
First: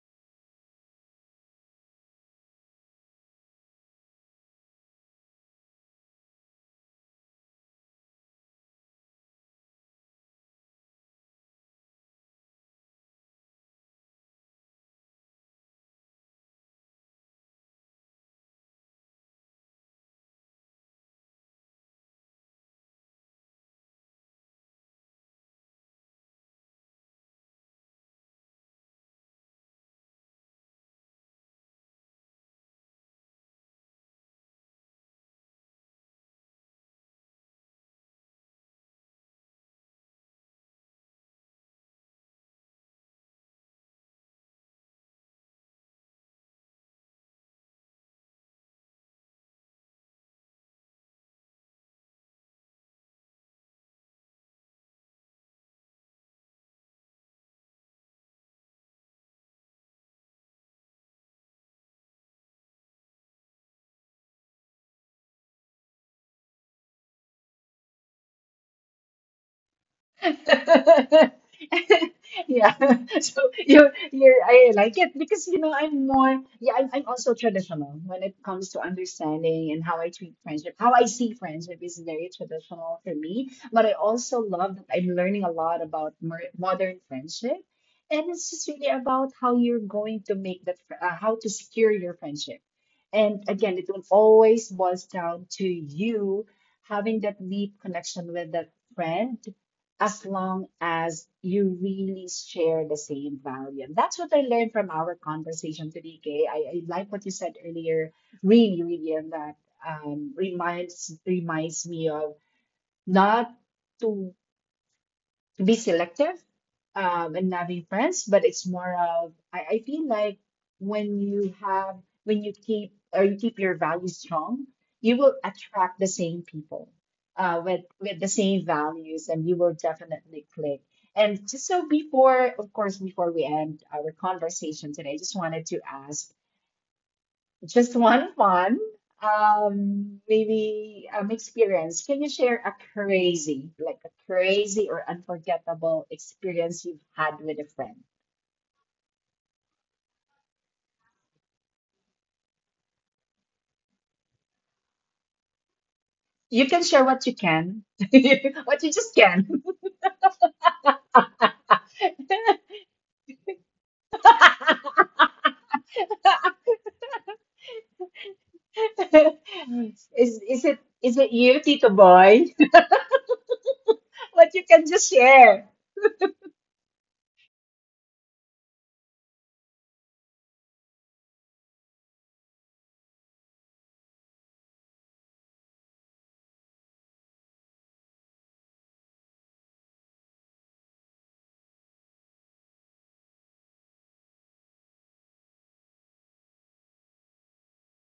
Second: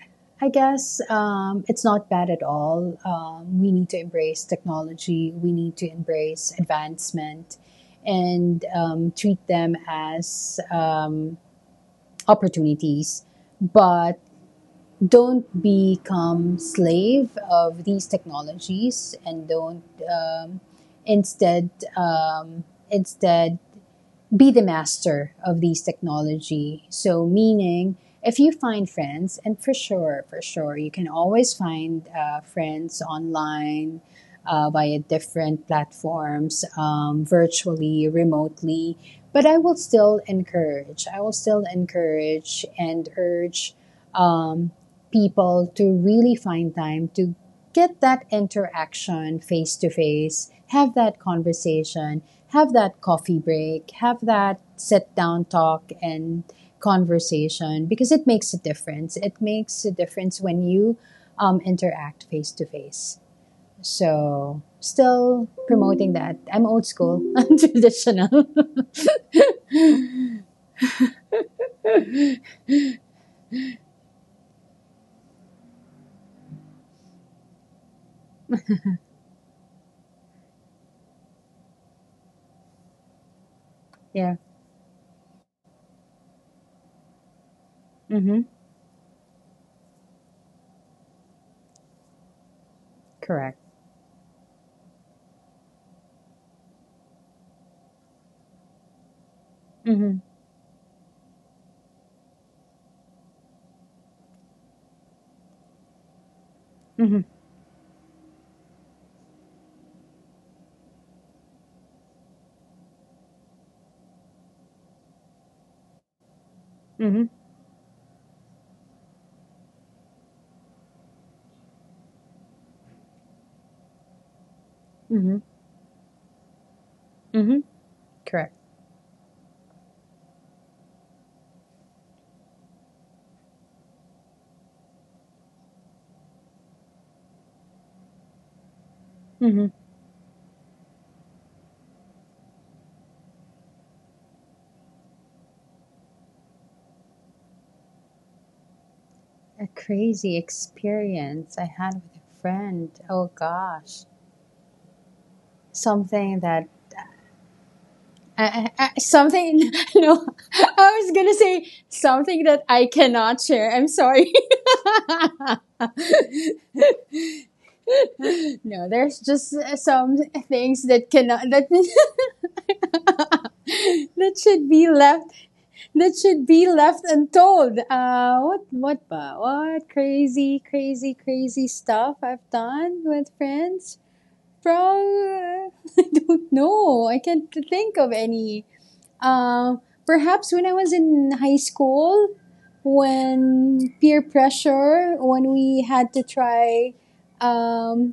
S2: I guess it's not bad at all. We need to embrace technology. We need to embrace advancement, and treat them as opportunities. But don't become slave of these technologies, and don't um, instead um, instead be the master of these technology. So, meaning, if you find friends, and for sure, you can always find friends online via different platforms, virtually, remotely. But I will still encourage, I will still encourage and urge um, people to really find time to get that interaction face to face, have that conversation, have that coffee break, have that sit down talk and conversation because it makes a difference. It makes a difference when you interact face to face. So, still promoting that. I'm old school, I'm traditional.
S1: Yeah, so you I like it because you know I'm more yeah I'm also traditional when it comes to understanding and how I treat friendship. How I see friendship is very traditional for me, but I
S2: Yeah.
S1: also love that I'm learning a lot about mer modern friendship, and
S2: Mm-hmm.
S1: it's just really about how you're going to make that how to secure your friendship. And
S2: Correct.
S1: again, it will always boils down to you having that deep connection with that friend
S2: Mm-hmm.
S1: as long as you really share the same value. And that's what I learned from our conversation today, Kay. I like
S2: Mm-hmm.
S1: what you said earlier, really, really, and that reminds me of not to be selective
S2: Mm-hmm.
S1: in having friends, but it's more of I feel like when you have when you keep or you keep your values strong, you will
S2: Mm-hmm.
S1: attract the same people
S2: Mm-hmm.
S1: with the
S2: Correct.
S1: same values, and you will definitely click. And just so before, of course, before we end our conversation today, I just wanted to ask just one fun,
S2: Mm-hmm.
S1: maybe experience. Can you share a crazy, like a crazy or unforgettable experience you've had with a friend?
S2: A crazy experience I had with a friend. Oh gosh. Something
S1: You
S2: that
S1: can share what you can, what you just
S2: something
S1: can.
S2: no, I was gonna say something that I cannot share, I'm sorry. No, there's just some
S1: Is is it
S2: things that
S1: is it
S2: cannot
S1: you,
S2: that
S1: Tito Boy?
S2: that
S1: What you
S2: should be
S1: can just
S2: left
S1: share.
S2: that should be left untold. What crazy stuff I've done with friends from I don't know, I can't think of any. um, Perhaps when I was in high school, when peer pressure, when we had to try, um,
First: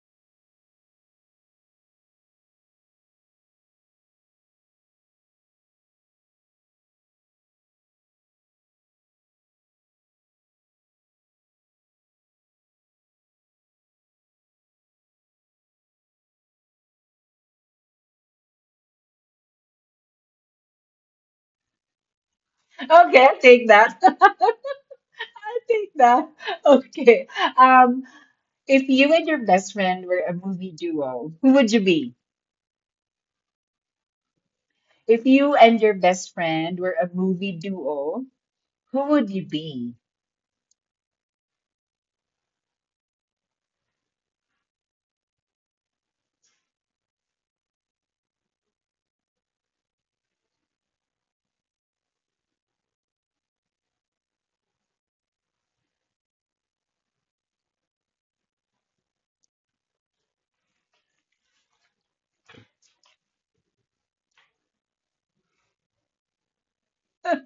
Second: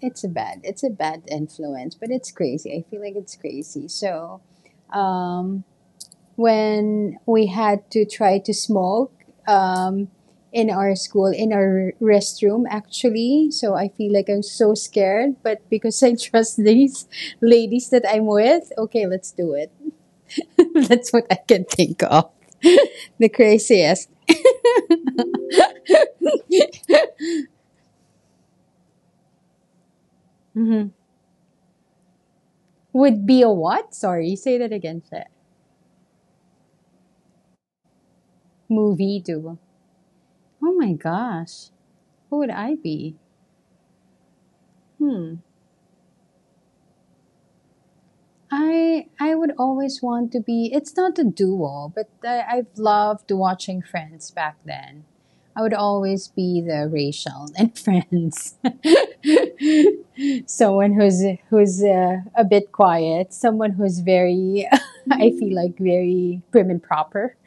S2: it's a bad influence, but it's crazy. I feel like it's crazy. So, um, when we had to try to smoke, um, in our school, in our restroom, actually. So I feel like I'm so scared, but because I trust these ladies that I'm with, okay, let's do it. That's what I can think of.
S1: Okay,
S2: The
S1: I'll take that.
S2: craziest.
S1: Take that. Okay. Um, if you and your best friend were a movie
S2: Mhm.
S1: duo, who would you be?
S2: Would be a what? Sorry, say that again. Sir.
S1: If you and your best friend were a movie duo, who
S2: Movie
S1: would you
S2: too.
S1: be?
S2: Oh my gosh, who would I be? Hmm. I would always want to be. It's not a duo, but I've loved watching Friends back then. I would always be the Rachel in Friends, someone who's who's a bit quiet, someone who's very, I feel like very prim and proper.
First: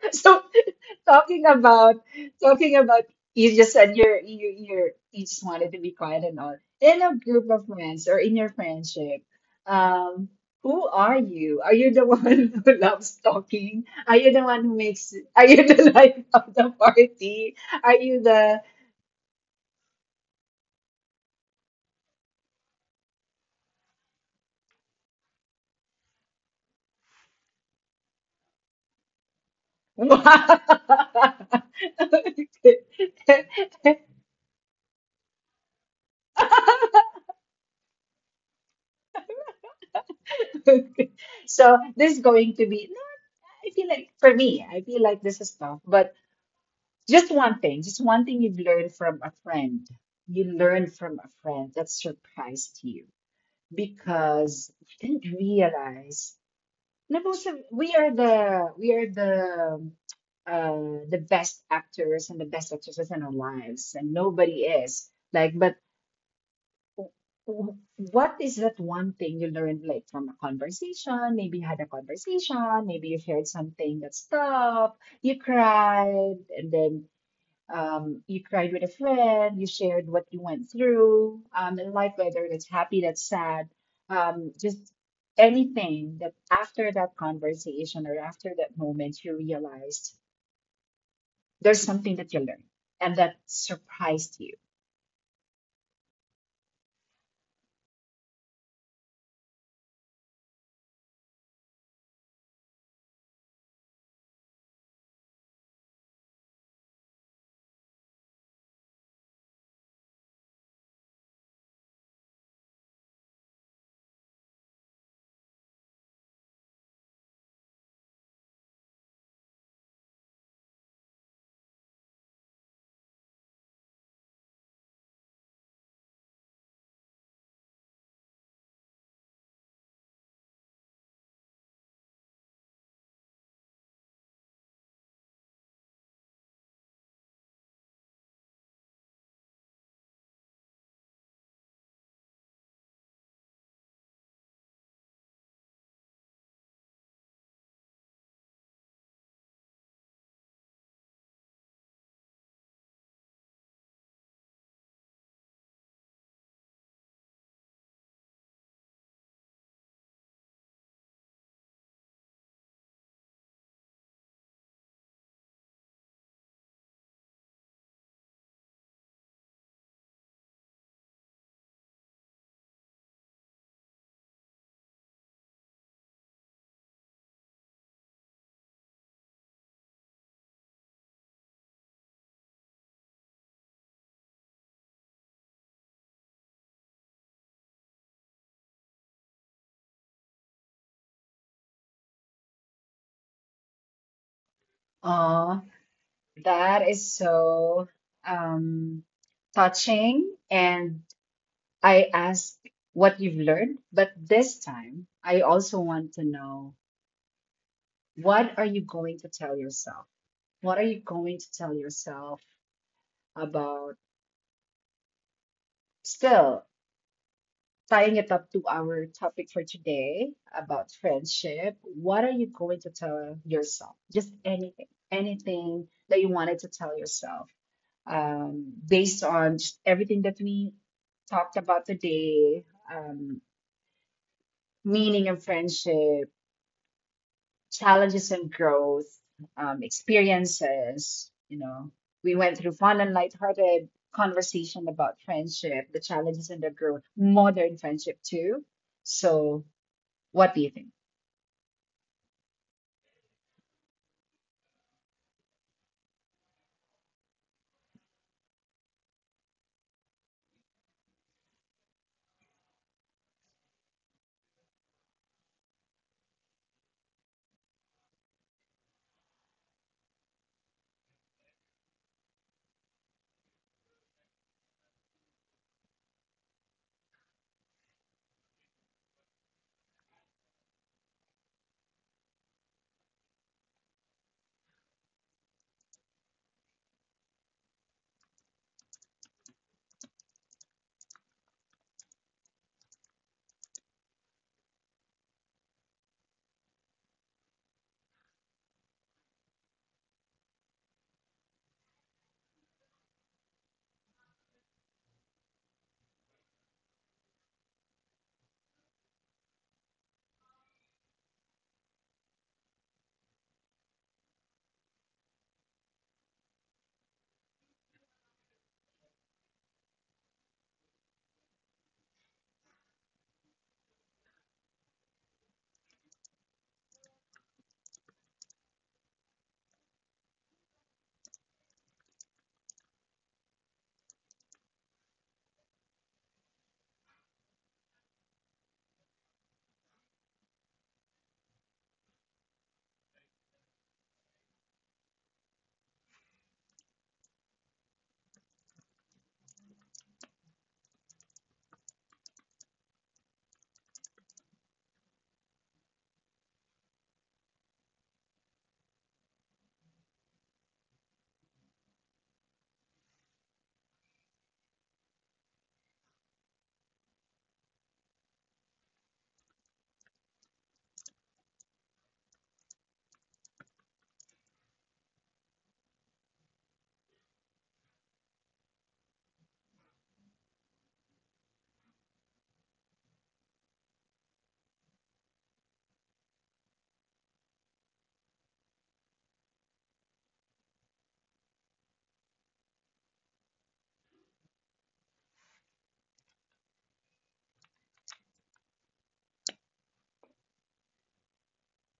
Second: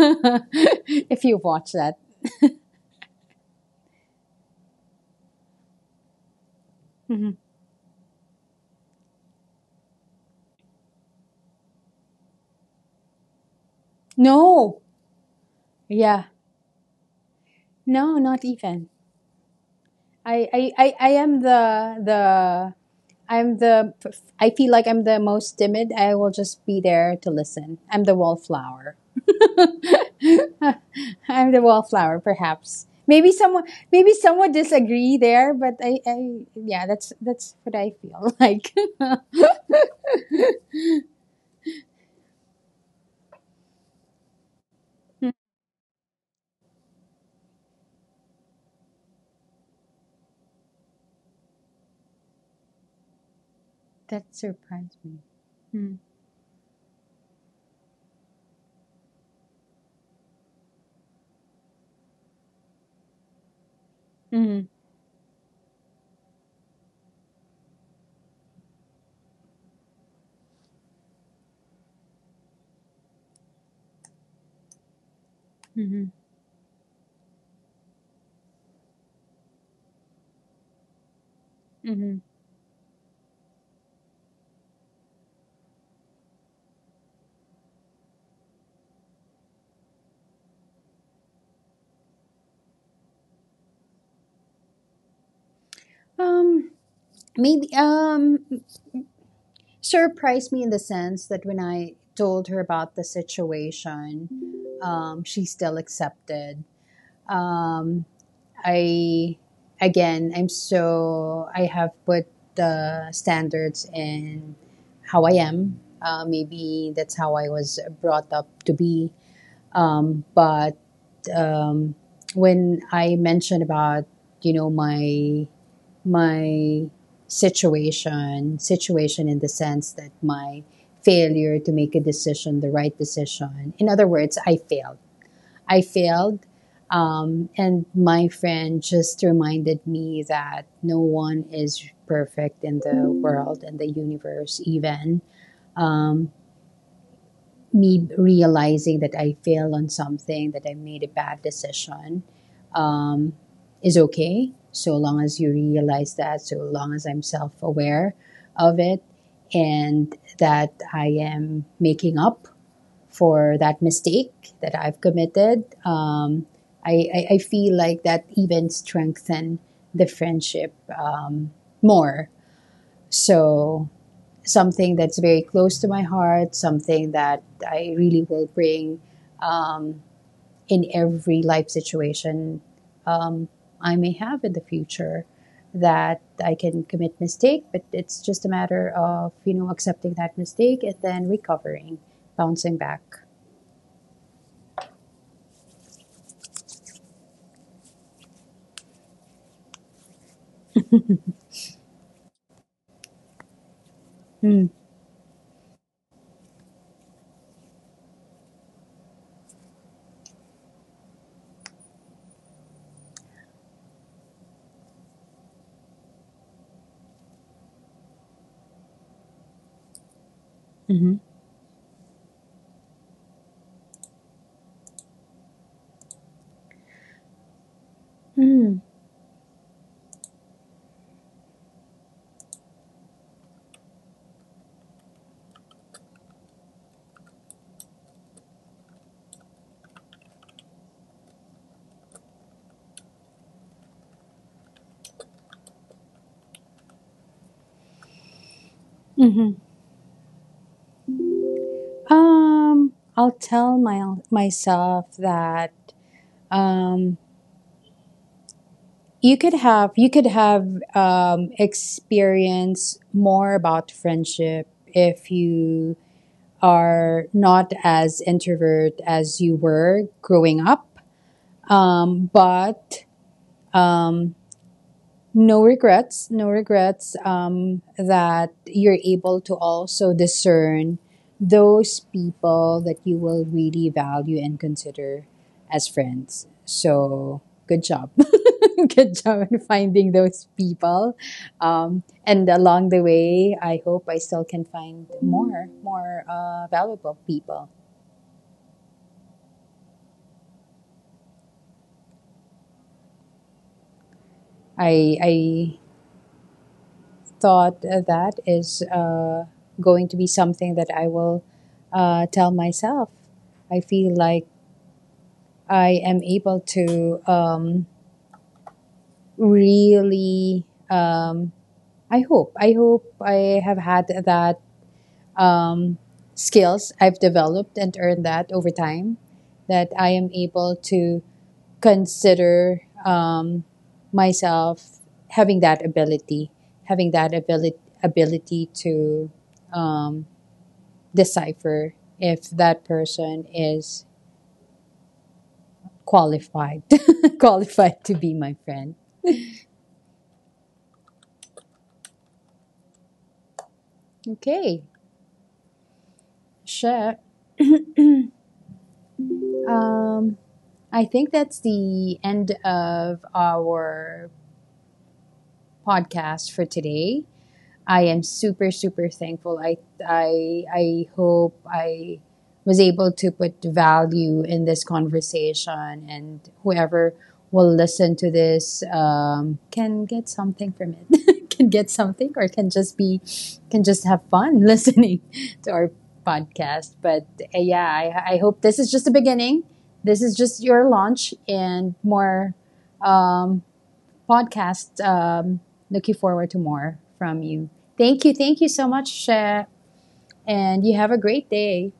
S1: So
S2: you
S1: talking
S2: watch
S1: about
S2: that,
S1: talking about you just said you're you just wanted to be quiet and all. In a
S2: mhm.
S1: group of friends or in your friendship, um, who are you? Are you the one who loves talking? Are you the one who
S2: No,
S1: makes are you the life
S2: yeah,
S1: of the party? Are
S2: no,
S1: you
S2: not
S1: the
S2: even. I am the I'm the I feel like I'm the most timid. I will just be there to listen. I'm the wallflower.
S1: wow.
S2: I'm the wallflower, perhaps. Maybe someone disagree there, but I yeah, that's what I feel like.
S1: So this is going to be, no, I feel like for me, I feel like this is tough, but just one thing you've learned from a friend. You learned from a friend that surprised you
S2: That
S1: because
S2: surprised
S1: you
S2: me.
S1: didn't
S2: Mm.
S1: realize. No, most of- we are the best actors and the best actresses in our lives, and nobody
S2: Mm-hmm.
S1: is like, but what is that one thing you learned like from a conversation maybe you had a conversation maybe you shared something that stuck you
S2: Hmm.
S1: cried and then you cried with a friend you shared what you went through in life
S2: Hmm.
S1: whether that's happy that's sad just anything that after that conversation or after that moment you realized there's something that you learned and that surprised you.
S2: Um, Maybe surprised me in the sense that when I told her about the situation, she still accepted. um, I again, I'm so I have put the standards in how I am. Maybe that's how I was brought up to be. But um, when I mentioned about you know my my situation in the sense that my failure to make a decision the right decision, in other words, I failed. I failed. And my friend just reminded me that no one is perfect in the world and the universe, even. Um, Me realizing that I failed on something, that I made a bad decision, um, is okay. So long as you realize that, so long as I'm self aware of it, and that I am making up for that mistake that I've committed. I feel like that even strengthened the friendship more. So something that's very close to my heart, something that I really will bring um, in every life situation um, I may have in the future. That I can commit mistake, but it's just a matter of you know accepting that mistake and then recovering, bouncing back.
S1: Aw, that is so um, touching. And I ask what you've learned, but this
S2: Hmm.
S1: time I also want to know what are you going to tell yourself? What are you going to tell yourself about still tying it up to our topic for today about
S2: Hmm.
S1: friendship, what are you going to tell yourself? Just anything, anything that you wanted to tell yourself
S2: Hmm.
S1: based on just everything that we talked about today, um, meaning of friendship, challenges and growth, experiences. You know, we went through fun and lighthearted conversation about friendship, the challenges and the growth, modern friendship too. So what do you think?
S2: I'll tell my myself that um, you could have experience more about friendship if you are not as introvert as you were growing up. But um, no regrets, no regrets that you're able to also discern those people that you will really value and consider as friends. So good job. Good job in finding those people. And along the way, I hope I still can find more, more valuable people. I thought that is going to be something that I will tell myself. I feel like I am able to really. I hope. I hope I have had that um, skills I've developed and earned that over time. That I am able to consider myself having that ability, ability to um, decipher if that person is qualified qualified to be my friend. Okay, sure. Um, I think that's the end of our podcast for today. I am super super thankful. I hope I was able to put value in this conversation, and whoever will listen to this can get something from it. Can get something, or can just be can just have fun listening to our podcast. But yeah, I hope this is just the beginning. This is just your launch, and more um, podcast. Looking forward to more from you. Thank you. Thank you so much, Shep. And you have a great day.